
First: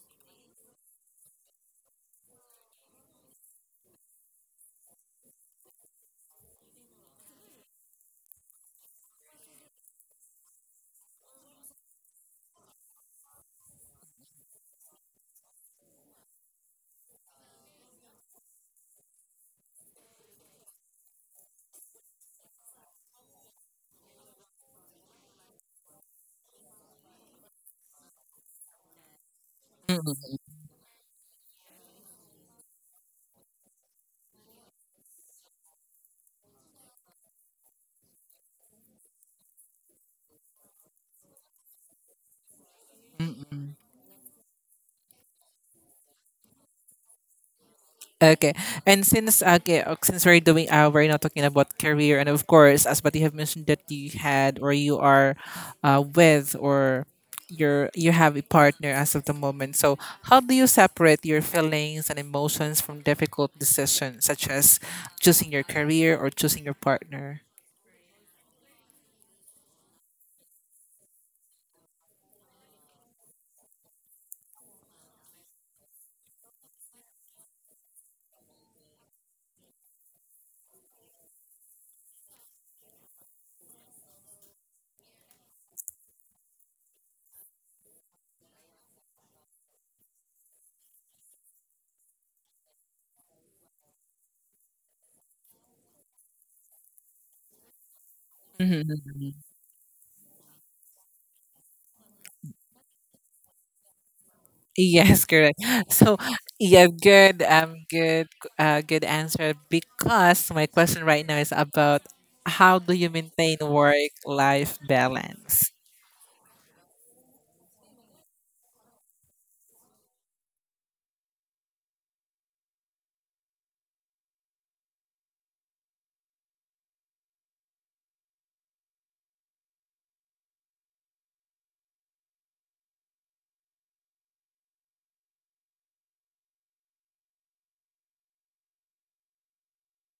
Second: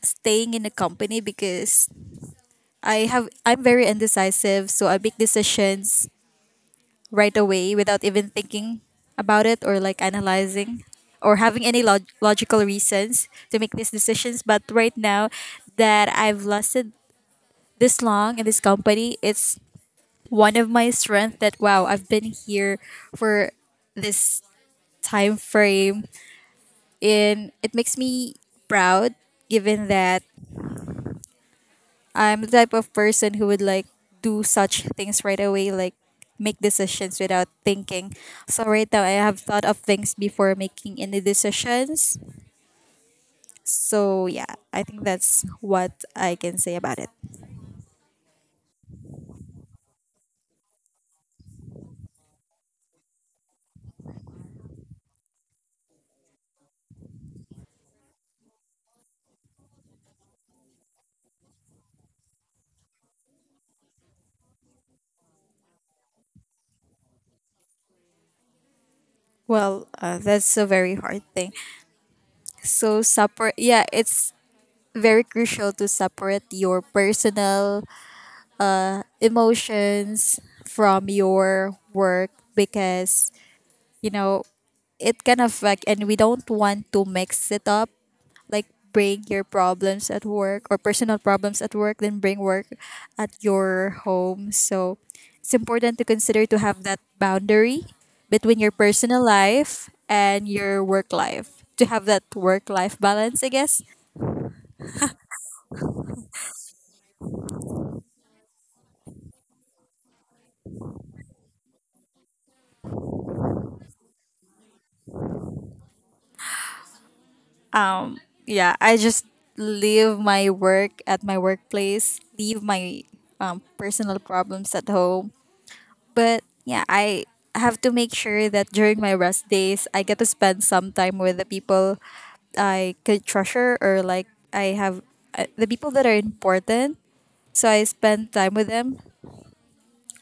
B: staying in a company because I'm very indecisive, so I make decisions right away without even thinking about it or like analyzing or having any logical reasons to make these decisions. But right now that I've lasted this long in this company, it's one of my strengths. That wow, I've been here for this time frame and it makes me proud given that I'm the type of person who would like do such things right away, like make decisions without thinking. So right now I have thought of things before making any decisions.
A: Mm-mm.
B: So yeah, I think that's what I can say about it.
A: Okay, and since okay, since we're doing we're not talking about career, and of course, as but you have mentioned that you had or you are, with or you're you have a partner as of the moment. So how do you separate your feelings and emotions from difficult decisions such as choosing your career or choosing your partner?
B: Well, that's a very hard thing. So separate, yeah, it's very crucial to separate your personal emotions from your work because you know, it can affect and we don't want to mix it up. Like bring your problems at work or personal problems at work, then bring work at your home. So it's important to consider to have that boundary between your personal
A: Mhm.
B: life and your work life. To have that work life balance, I guess.
A: Yes, correct. So, yeah, good, good, good answer. Because my question right now is about how do you maintain work-life balance?
B: Um yeah, I just leave my work at my workplace, leave my personal problems at home. But yeah, I have to make sure that during my rest days, I get to spend some time with the people I could treasure or like I have the people that are important. So I spend time with them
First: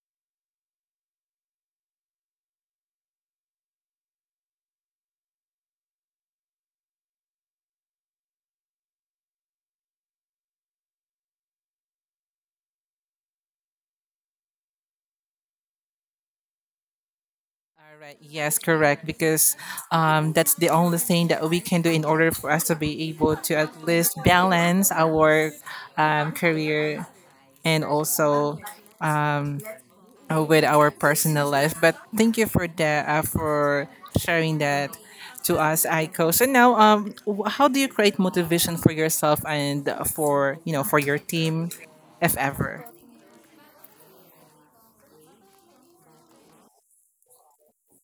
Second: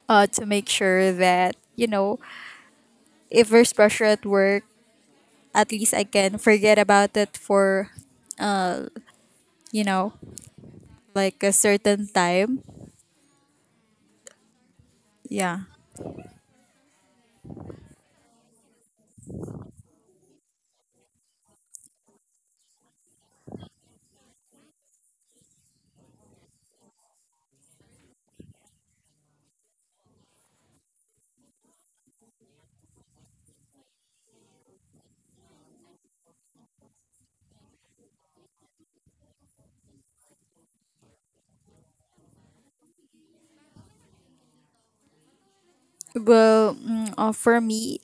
B: to make sure that, you know, if there's pressure at work, at least I can forget about it for, you know, like a certain time. Yeah.
A: All right. Yes, correct. Because that's the only thing that we can do in order for us to be able to at least balance our career and also with our personal life. But thank you for that for sharing that to us, Aiko. So now, how do you create motivation for yourself and for you know for your team, if ever?
B: Well, for me,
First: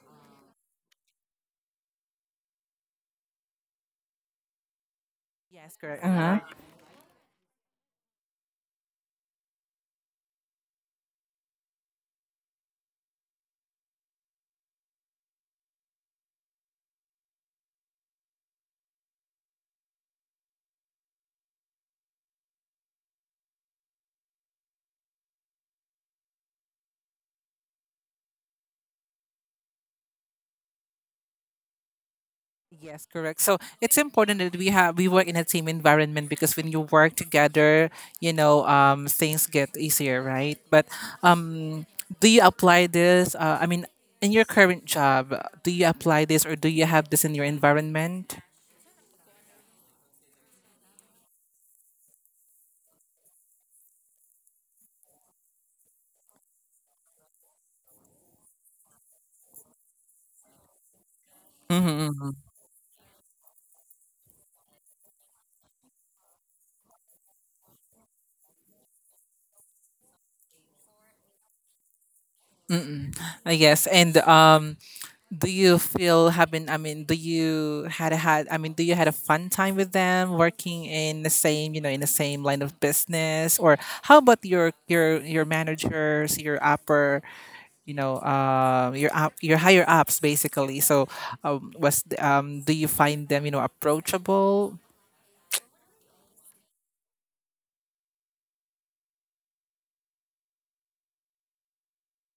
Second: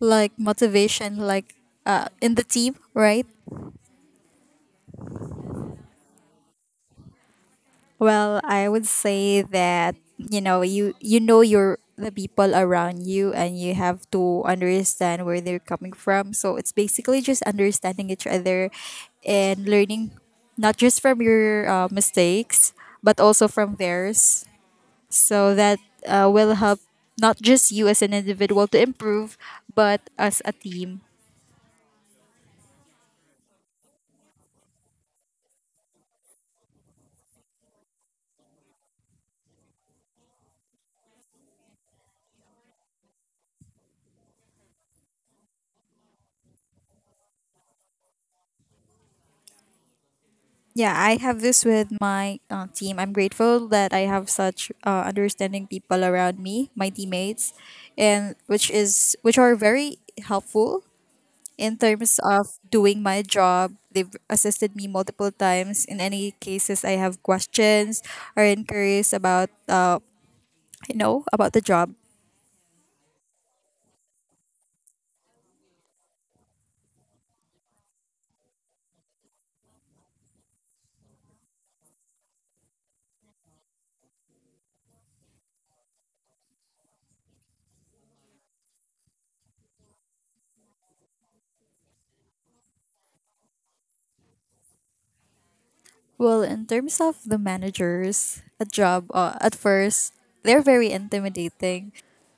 B: like motivation, like in the team, right?
A: Yes, correct. Uh-huh.
B: Well, I would say that you know your the people around you and you have to understand where they're coming from. So it's basically just understanding each other and learning not just from your mistakes but also from theirs. So that will help not just you as an individual to improve, but as a team.
A: Yes, correct. So it's important that we have we work in a team environment because when you work together, you know, things get easier, right? But um, do you apply this? I mean, in your current job, do you apply this or do you have this in your environment?
B: Yeah, I have this with my team. I'm grateful that I have such understanding people around me, my teammates, and which are very helpful in terms
A: Mm-hmm.
B: of doing my job. They've assisted me multiple times in any cases I have questions or inquiries about about the job.
A: Yes, and do you feel having? I mean, do you had a had? I mean, do you had a fun time with them working in the same, you know, in the same line of business? Or how about your your managers, your upper, you know, your higher ups, basically? So, do you find them, approachable?
B: Well, in terms of the managers at job, at first they're very intimidating.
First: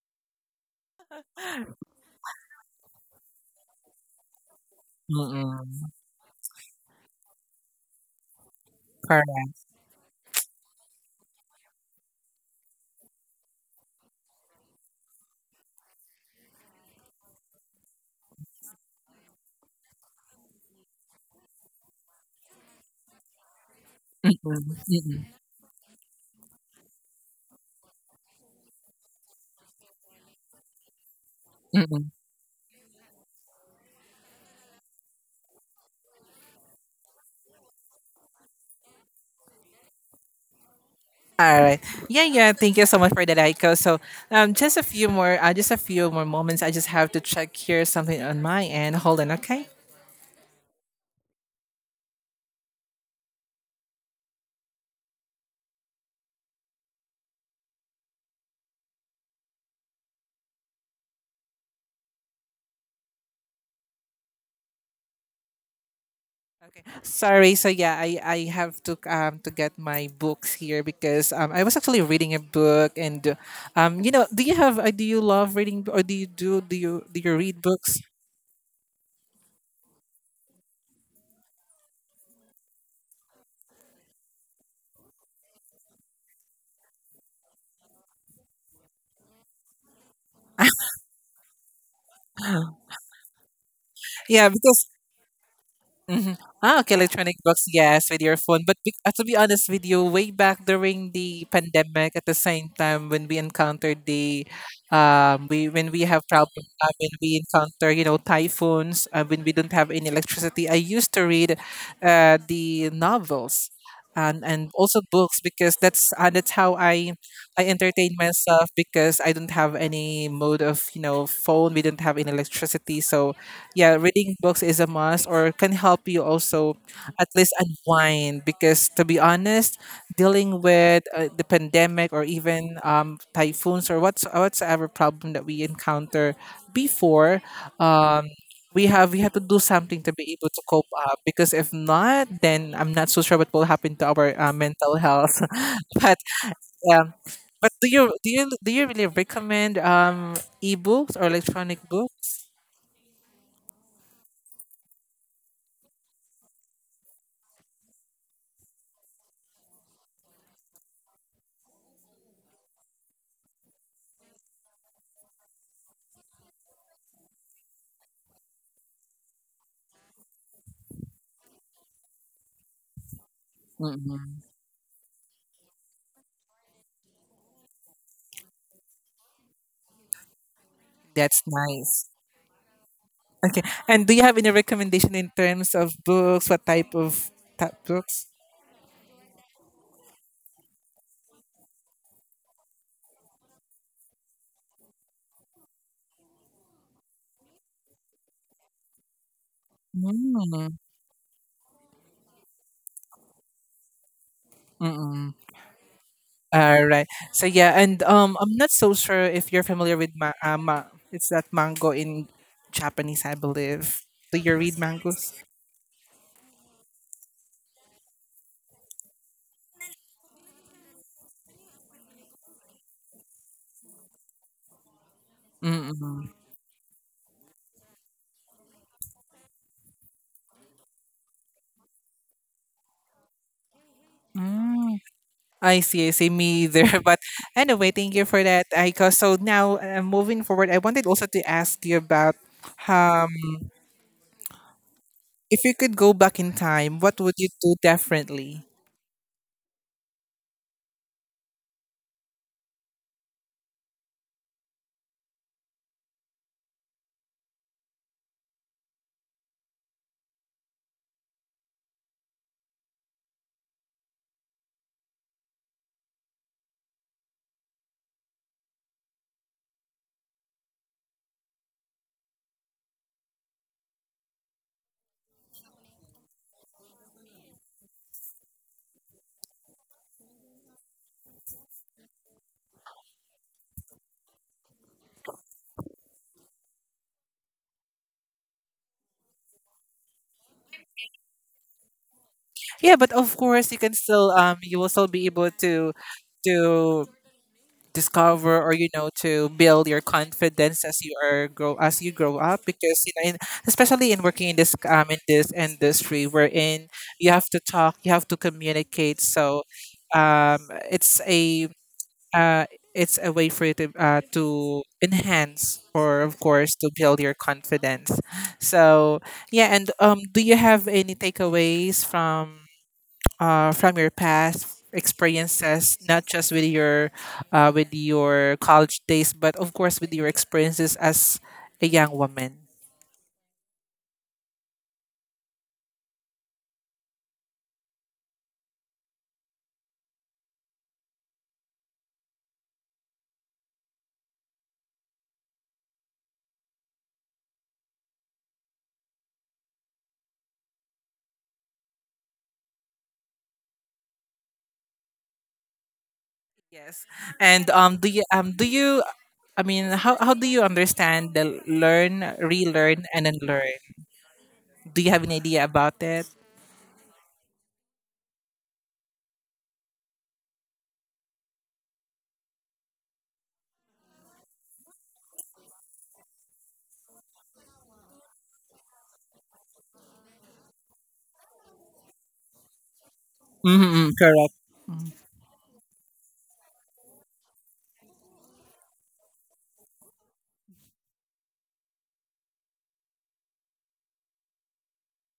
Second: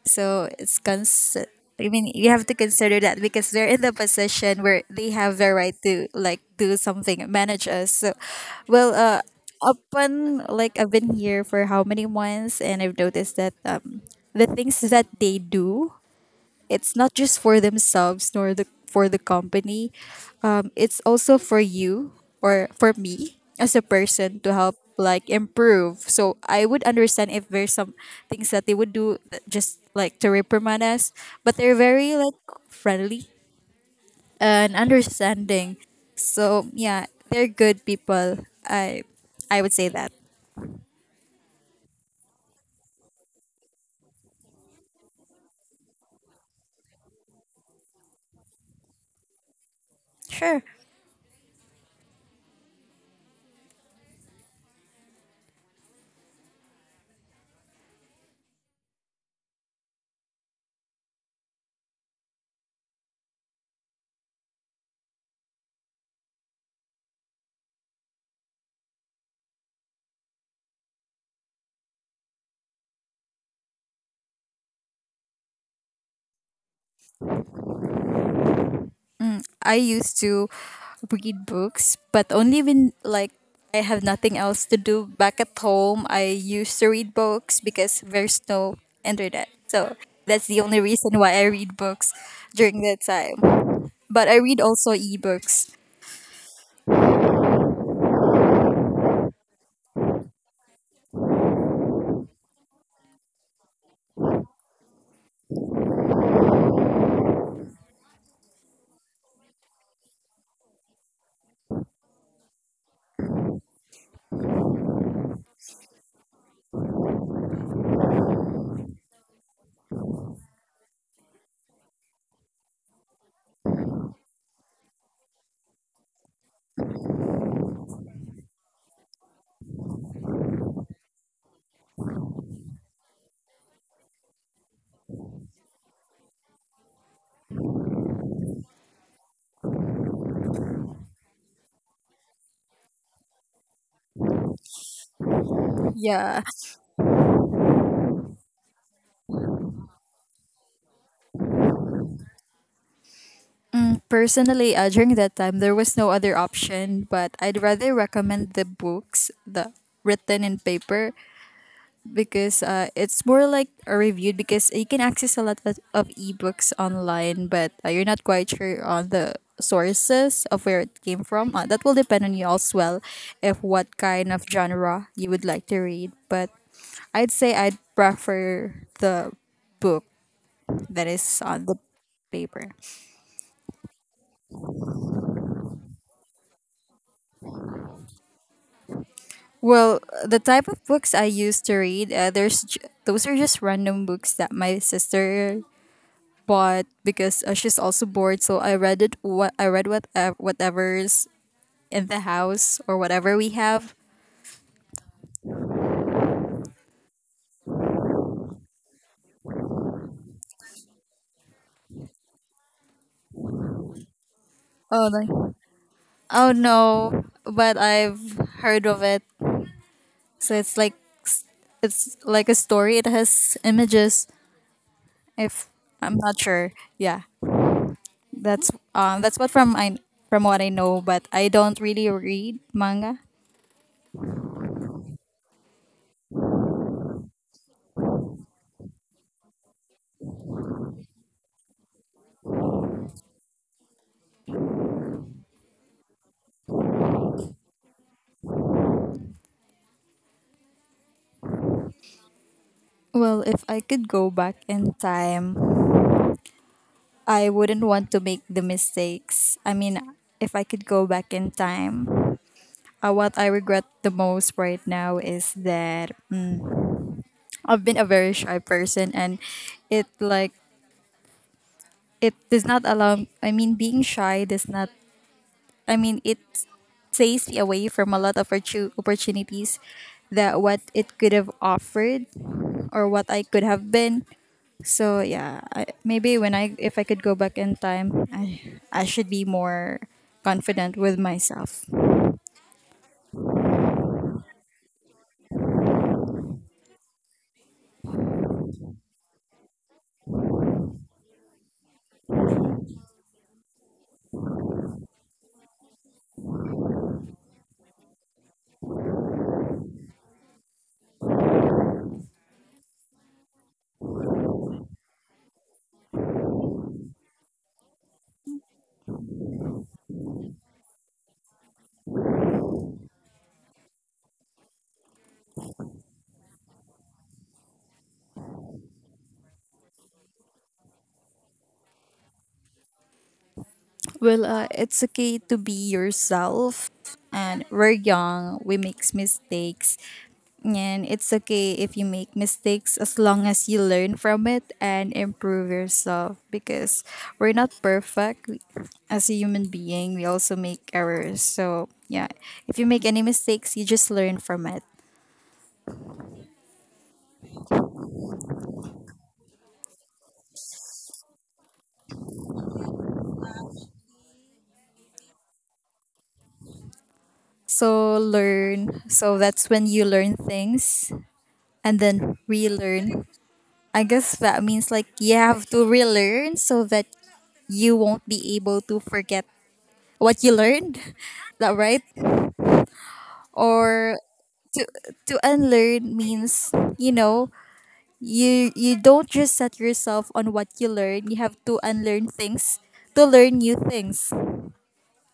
B: So it's cons. I mean, you have to consider that because they're in the position where they have the right
A: Mm-mm.
B: to like do something, manage us. So, well, uh,
A: Correct.
B: upon like I've been here for how many months, and I've noticed that the things that they do, it's not just for themselves nor the for the company. It's also for you or for me as a person to help
A: Mm-mm.
B: like improve. So I would understand if there's some things that they would do that just like to reprimand us, but they're
A: Mm-mm.
B: very like friendly and understanding. So yeah, they're good people, i I would say that.
A: All right. Yeah, yeah. Thank you so much for that, Aiko. So, just a few more, just a few more moments. I just have to check here something on my end. Hold on, okay?
B: Sure.
A: Okay. Sorry. So yeah, I have to get my books here because I was actually reading a book and, do you have do you love reading b- or do you read books?
B: I used to read books, but only when like I have nothing else to do back at home. I used to read books because there's no internet. So that's the only reason why I read books during that time. But I
A: Yeah,
B: read
A: because
B: also ebooks.
A: hmm. Ah, okay, electronic books, yes, with your phone. But to be honest with you, way back during the pandemic, at the same time when we encountered the, we when we have problem, when we encounter typhoons, when we don't have any electricity, I used to read, the novels, and also books because that's how I entertain myself because I don't have any mode of phone. We don't have any electricity, so yeah, reading books is a must or can help you also at least unwind because to be honest, dealing with the pandemic or even typhoons or what's whatsoever problem that we encounter before, um, we have to do something to be able to cope up because if not, then I'm not so sure what will happen to our mental health. But
B: Yeah.
A: um, but do you really recommend ebooks or electronic books?
B: Personally, during that time, there was no other option, but I'd rather recommend the books, the written in paper, because it's more like a review because you can access a lot of ebooks online but you're not quite sure on the sources of where it came from. That will depend on you as well if what
A: Hmm.
B: kind of genre you would like to read. But I'd say I'd prefer the book that is
A: That's
B: on the
A: nice.
B: paper.
A: Okay. And do you have any recommendation in terms of books? What type of type books?
B: Well, the type of books I used to read, those are just random books that my sister, but because she's also bored, so I read it.
A: Mm.
B: Whatever's in the house or whatever we have.
A: Mm-mm. All right. So yeah, and I'm not so sure if you're familiar with it's that mango in Japanese, I believe. Do you read
B: Oh,
A: mangoes?
B: like, oh no, but I've heard of it. So it's like s- it's like a story. It has images. If I'm
A: Mm-mm.
B: not sure, yeah, that's what from I from what I know, but I don't really read manga.
A: Mm. I see me either. But anyway, thank you for that, Aiko. So now moving forward, I wanted also to ask you about um, if you could go back in time, what would you do differently?
B: Well, if I could go back in time, I wouldn't want to make the mistakes. I mean, if I could go back in time, what I regret the most right now is that, I've been a very shy person and it like it does not allow I mean being shy does not, I mean, it stays me away from a lot of opportunities that what it could have offered or what I could have been. So yeah, I, maybe when I if I could go back in time, I should be more confident with myself.
A: Yeah, but of course you can still you will still be able to discover or you know to build your confidence as you grow up because you know in, especially in working in this industry wherein you have to talk, you have to communicate, so um it's a uh it's a way for you to enhance or of course to build your confidence. So yeah, and do you have any takeaways from your past experiences, not just with your college days, but of course with your experiences as a young woman.
B: Well, it's okay to be yourself, and we're young. We make mistakes, and it's okay if you make mistakes as long as you learn from it and improve yourself. Because we're not perfect. As a human being. We also make errors. So yeah, if you make any mistakes, you just learn from it.
A: Yes. And do you, I mean, how do you understand the learn, relearn, and unlearn? Do you have an idea about it?
B: So learn, so that's when you learn things. And then relearn, I guess that means like you have to relearn so that you won't be able to forget what you learned, that right?
A: Mm-hmm,
B: Or
A: correct.
B: to to unlearn means, you know, you don't just set yourself on what you learn, you have to unlearn things to learn new things.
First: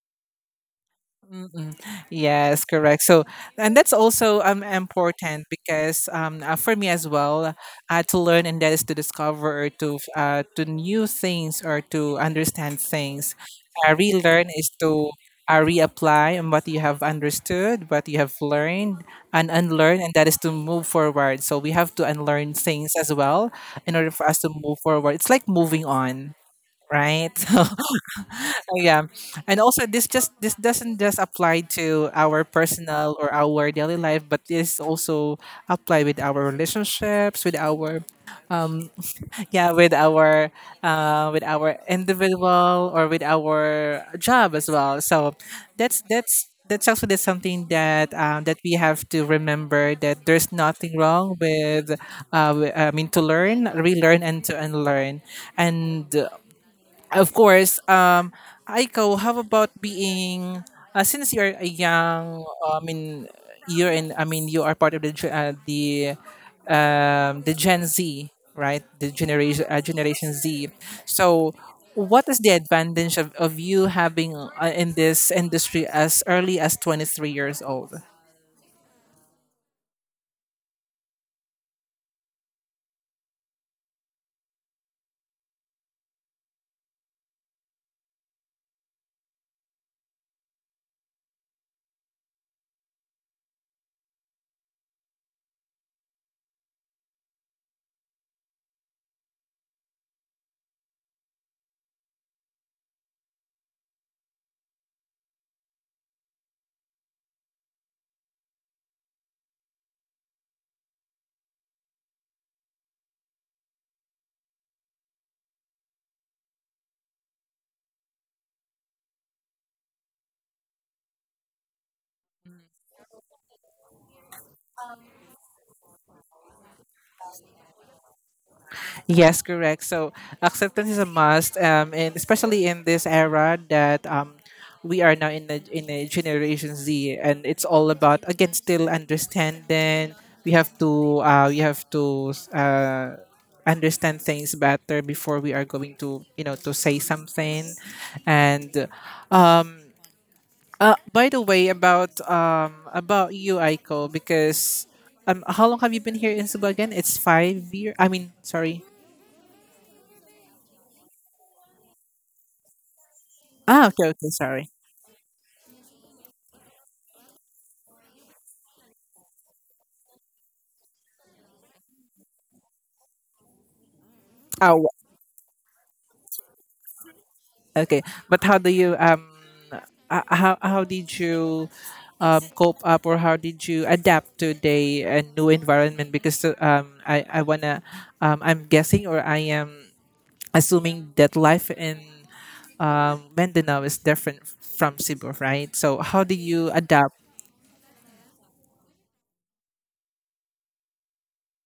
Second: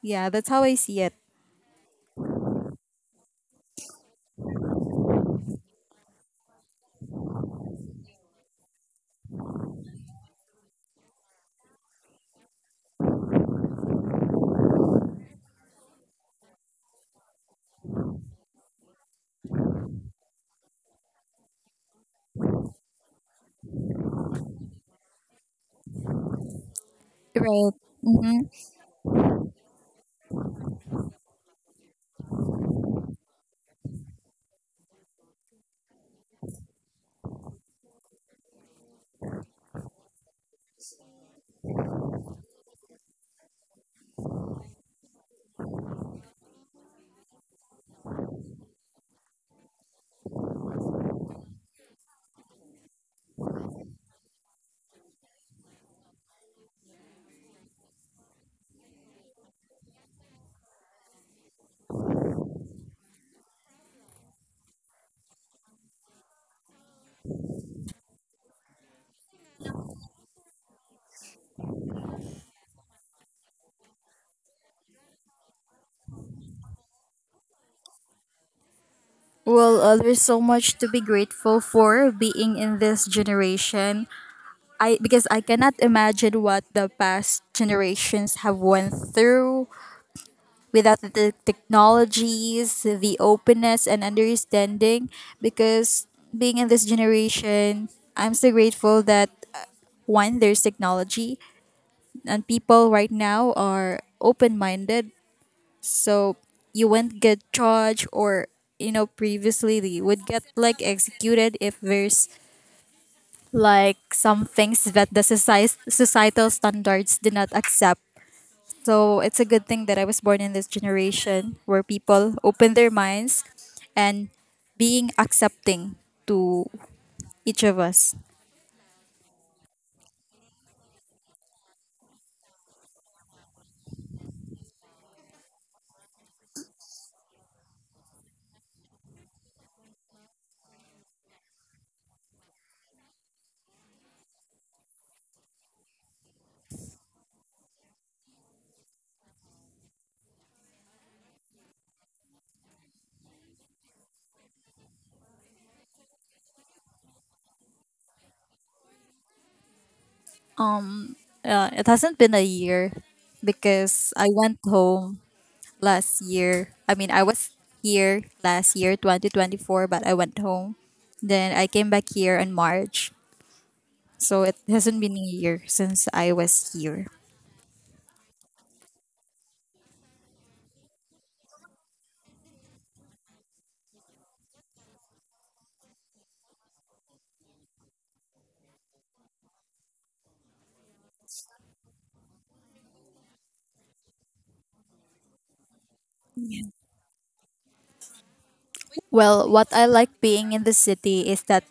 B: Yeah, that's how I see it.
A: Mm-mm. Yes, correct. So, and that's also important because for me as well, to learn, and that is to discover or to new things or to understand things. Relearn is to reapply on what you have understood, what you have learned, and unlearn, and that is to move forward. So we have to unlearn things as well in order for us to move forward. It's like moving on, right?
B: Right. Mm-hmm.
A: Yeah, and also this, just this doesn't just apply to our personal or our daily life, but this also apply with our relationships with our, yeah, with our individual or with our job as well. So that's that's actually something that that we have to remember, that there's nothing wrong with I mean to learn, relearn, and to unlearn, and of course, Aiko, how about being, since you're a young, I mean, you're in, I mean, you are part of the, the Gen Z, right? The generation, Generation Z. So, what is the advantage of you having in this industry as early as 23 years old?
B: Well, there's so much to be grateful for being in this generation. I, because I cannot imagine what the past generations have went through without the technologies, the openness and understanding. Because being in this generation, I'm so grateful that, one, there's technology and people right now are open-minded. So you won't get charged, or, you know, previously they would get like executed if there's like some things that societal standards did not accept. So it's a good thing that I was born in this generation where people open their minds and being accepting to each of us.
A: Yes, correct. So acceptance is a must, and especially in this era that we are now in a Generation Z, and it's all about again still understanding. We have to understand things better before we are going to you know to say something. And by the way, about you, Aiko, because how long have you been here in Cebu again? It's 5 year. I mean, sorry.
B: It hasn't been a year
A: Ah,
B: because
A: okay,
B: I
A: okay,
B: went
A: sorry.
B: home last year. I mean, I was here last year, 2024, but I went home. Then I came back here in March. So it
A: Oh,
B: hasn't been a year since I was here.
A: okay. But how do you how did you cope up or how did you adapt to the new environment? Because I wanna I'm guessing or I am assuming that life in Mindanao is different from Cebu, right? So how do you adapt?
B: Well, what I like being in the city is that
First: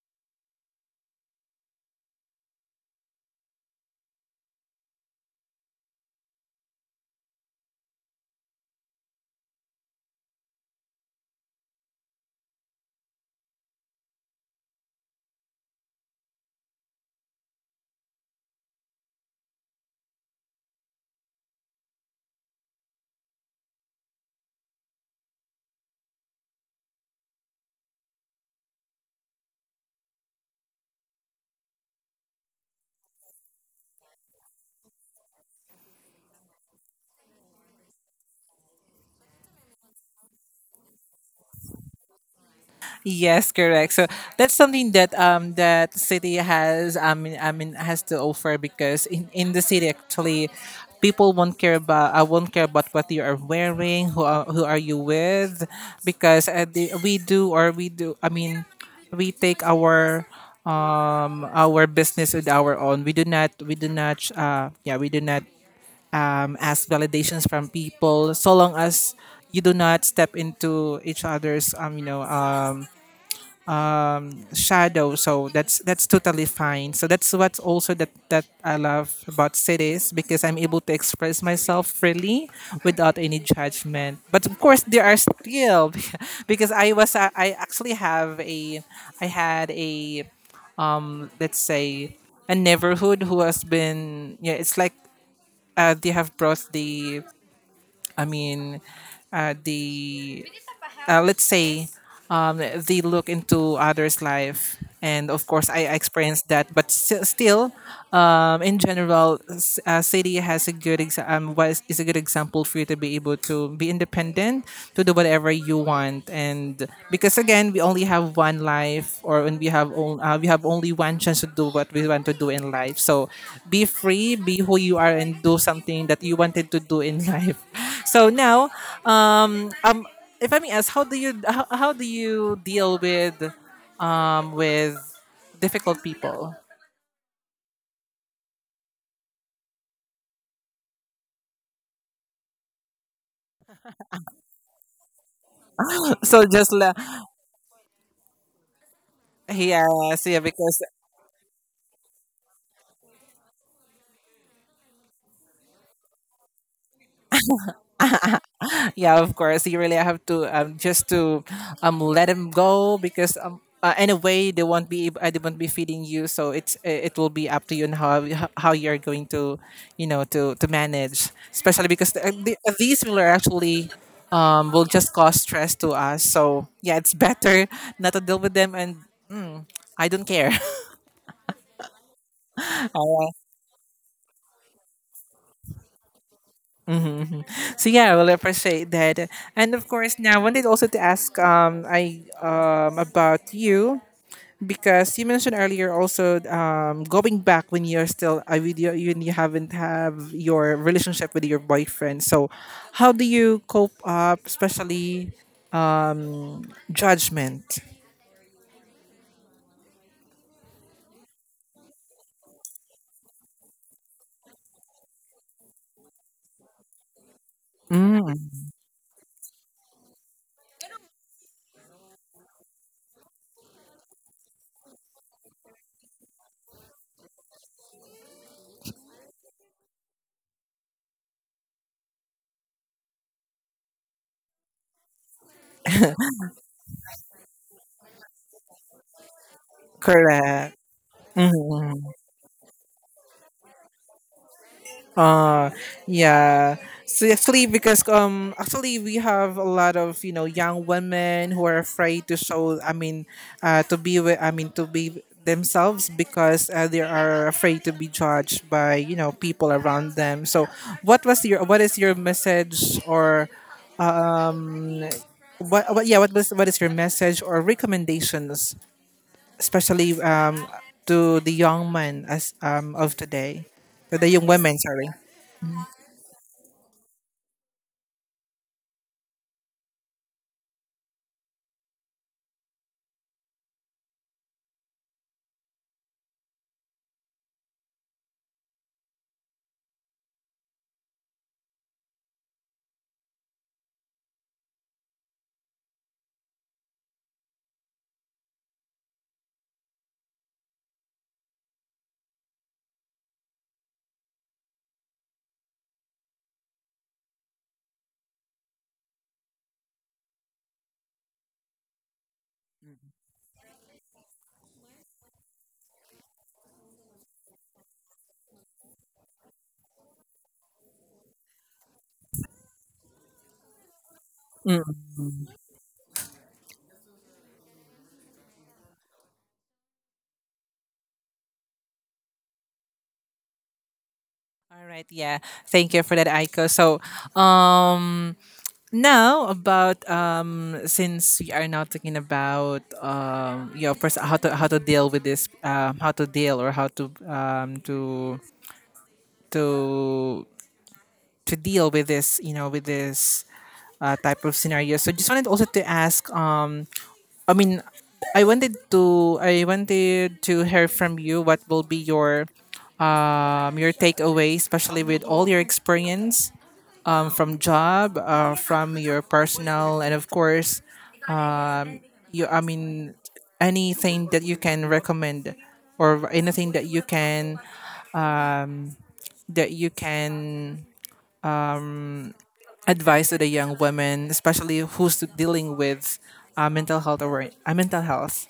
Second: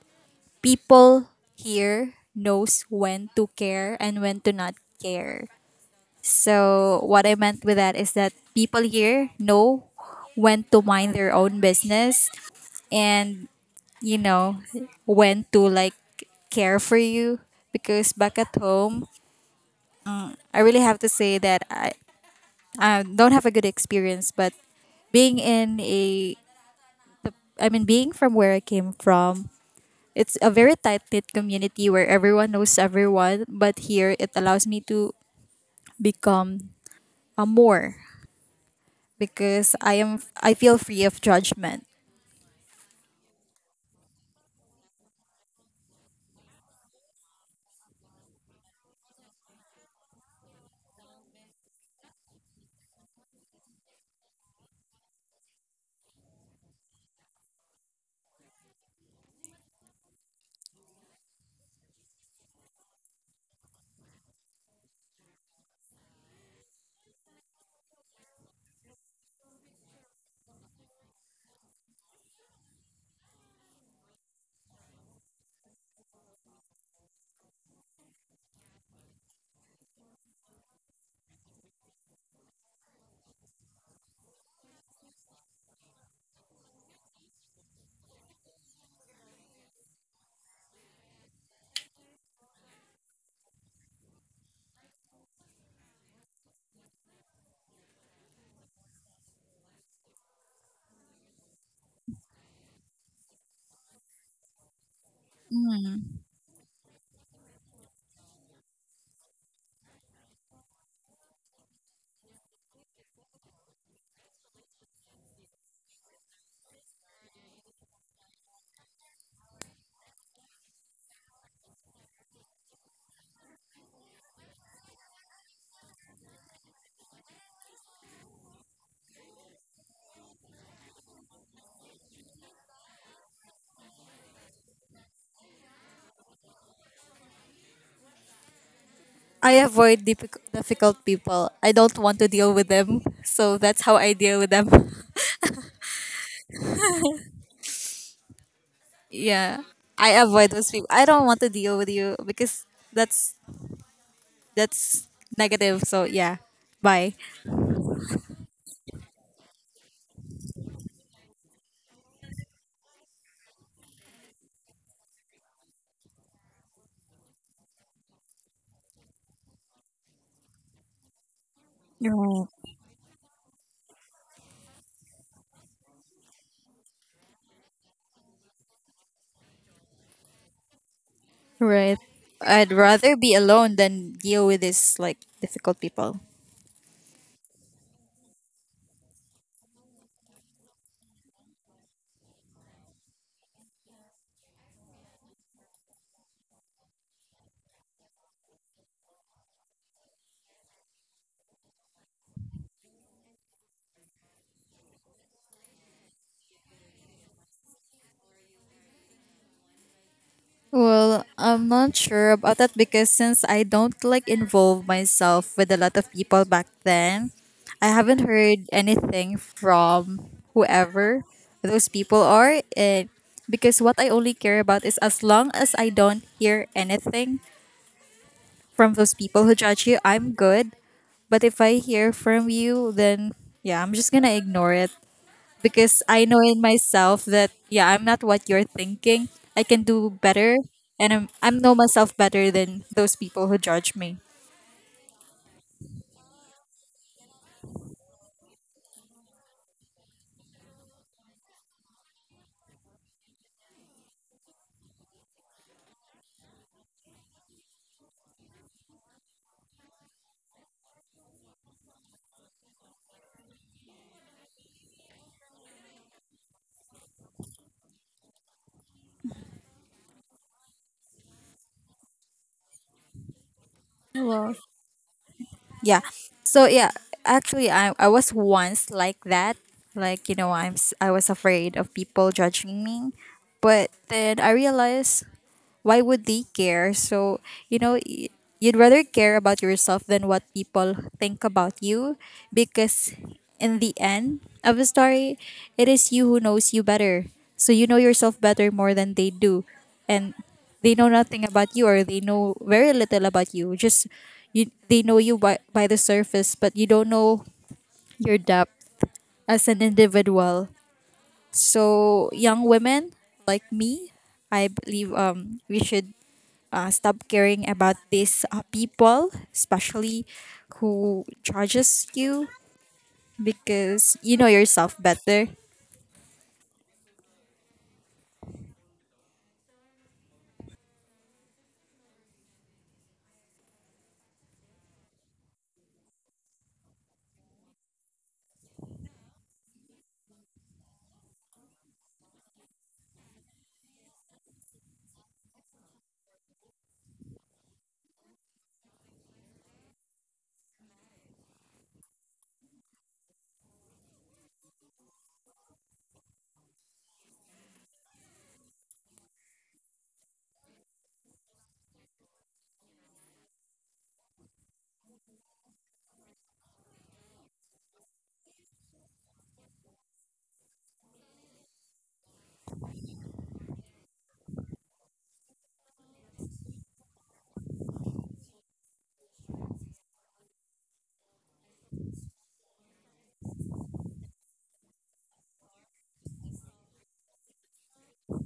B: people here knows when to care and when to not care. So what I meant with that is that people here know when to mind their own business and, you know, when to like care for you. Because back at home, I really have to say that I don't have a good experience. But being in a, I mean, being from where I came from, it's a very tight knit community where everyone knows everyone. But here it allows me to become a more, because I am, I feel free of judgment.
A: Yes, correct. So that's something that that city has, I mean, has to offer because in the city actually people won't care about, I won't care about what you are wearing, who are you with, because we do or we do I mean we take our business with our own. We do not yeah, we do not ask validations from people so long as you do not step into each other's um, shadow. So that's totally fine. So that's what's also that that I love about cities, because I'm able to express myself freely without any judgment, but of course there are still. Because I actually have a, I had a, let's say a neighborhood who has been, yeah, it's like, they have brought the, I mean, the let's say, they look into others' life, and of course, I experienced that. But still, in general, city has a good exa- was is a good example for you to be able to be independent, to do whatever you want, and because again, we only have one life, or when we have on, we have only one chance to do what we want to do in life. So, be free, be who you are, and do something that you wanted to do in life. So now, um, um if I may ask, how do you deal with difficult people?
B: I avoid difficult people. I don't want to deal with them. So that's how I deal with them.
A: So just
B: Yeah. I
A: yes, yeah,
B: avoid those
A: because
B: people. I don't want to deal with you because that's that's negative. So yeah. Bye.
A: yeah, of course, you really have to just to let them go because anyway, they won't be feeding you, so it's it will be up to you and how how you're going to, you know, to manage. Especially because
B: Right.
A: these people are actually will just cause stress to us. So yeah, it's better not to deal with them and I don't care.
B: Right. I'd rather be alone than deal with these like difficult people.
A: So yeah, well, will appreciate that. And of course, now I wanted also to ask I about you, because you mentioned earlier also going back when you're still a video, when you haven't have your relationship with your boyfriend. So how do you cope up, especially judgment?
B: Well, I'm not sure about that because since I don't like involve myself with a lot of people back then, I haven't
A: Mm.
B: heard anything from whoever those people are. And because what I only care about is as long as I don't hear anything from those people who judge you, I'm good. But if I hear from you, then yeah, I'm just gonna ignore it because I know in myself that yeah, I'm not what you're thinking. I can do better,
A: Correct.
B: and
A: Mhm.
B: I'm know myself better than those people who judge me.
A: Uh, yeah. So actually, because actually we have a lot of, you know, young women who are afraid to show, I mean, to be with, I mean, to be themselves because they are afraid to be judged by, you know, people around them. So what was your what is your message or um what yeah, what is your message or recommendations, especially to the young men as of today? To the young women, sorry.
B: Yeah, so yeah, actually, I was once like that. Like, you know, I was afraid of people judging me, but then I realized why would they care? So, you know, you'd rather care about yourself than what people think about you. Because in the end of the story, it is you who knows you better. So you know yourself better more than they do. And they know nothing about you, or they know very little about you. Just you, they know you by the surface, but you don't know your depth as an individual. So young women like me, I believe we should, stop caring about these people, especially who judges you, because you know yourself better.
A: All right, yeah. Thank you for that, Aiko. So, um, now about since we are now talking about you know, first how to deal with this, how to deal or how to to deal with this, you know, with this type of scenario. So, just wanted also to ask, I mean, I wanted to hear from you what will be your takeaway, especially with all your experience from job, from your personal, and of course, um, you. I mean, anything that you can recommend, or anything that you can that you can advise to the young women, especially who's dealing with mental health.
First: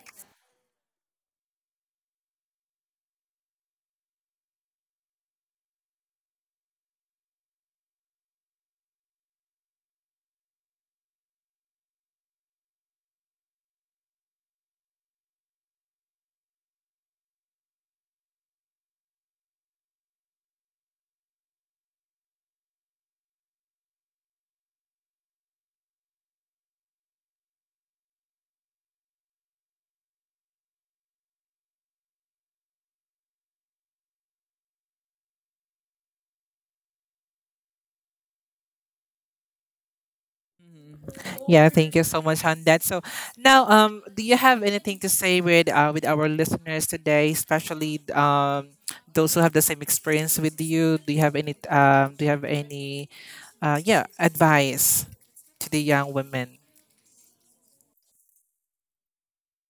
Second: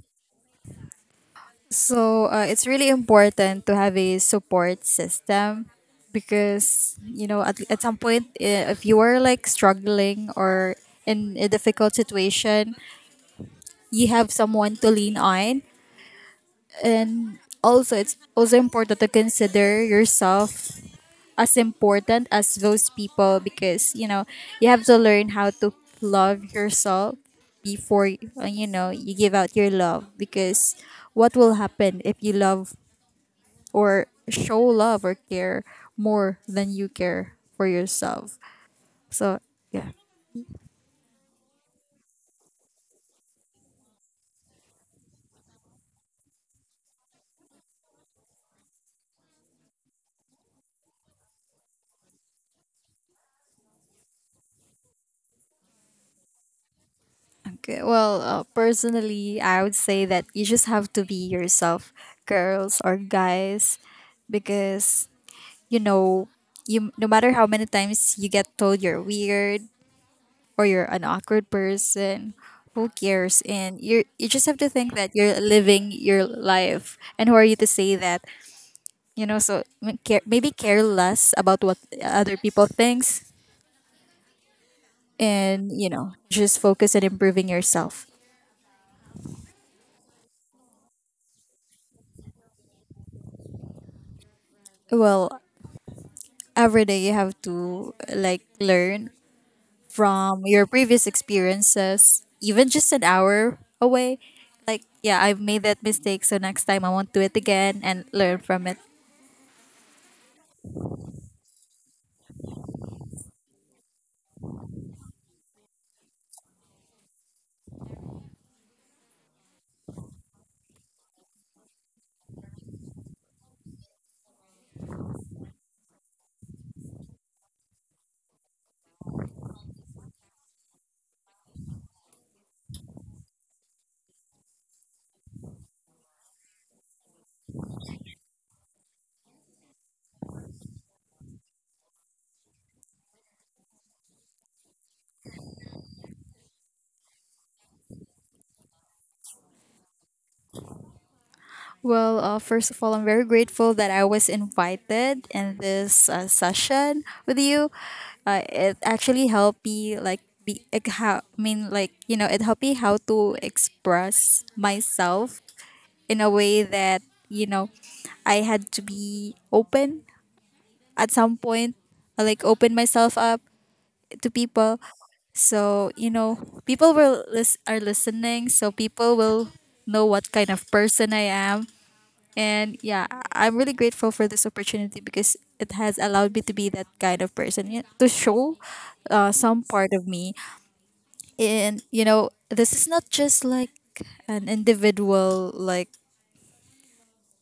B: So it's really important to have a support system because, you know, at some point, if you are like struggling or in a difficult situation, you have someone to lean on. And also it's also important to consider yourself as important as those people. Because, you know, you have to learn how to love yourself before, you know, you give out your love. Because what will happen if you love or show love or care more than you care for yourself? So yeah.
A: Yeah, thank you so much on that. So now, do you have anything to say with our listeners today, especially those who have the same experience with you? Do you have any do you have any yeah, advice to the young women?
B: Okay, well, personally I would say that you just have to be yourself, girls or guys. Because, you know, you no matter how many times you get told you're weird or you're an awkward person, who cares? And you just have to think that you're living your life and who are you to say that, you know? So maybe care less about what other people thinks. And, you know, just focus on improving yourself. Well, every day you have to like learn from your previous experiences, even just an hour away. Like, yeah, I've made that mistake, so next time I won't do it again and learn from it. Well, first of all, I'm very grateful that I was invited in this session with you. It actually helped me like be like, how, I mean, like, you know, it helped me how to express myself in a way that, you know, I had to be open at some point, like open myself up to people. So, you know, people will are listening, so people will know what kind of person I am. And yeah, I'm really grateful for this opportunity because it has allowed me to be that kind of person, you know, to show some part of me. And, you know, this is not just like an individual like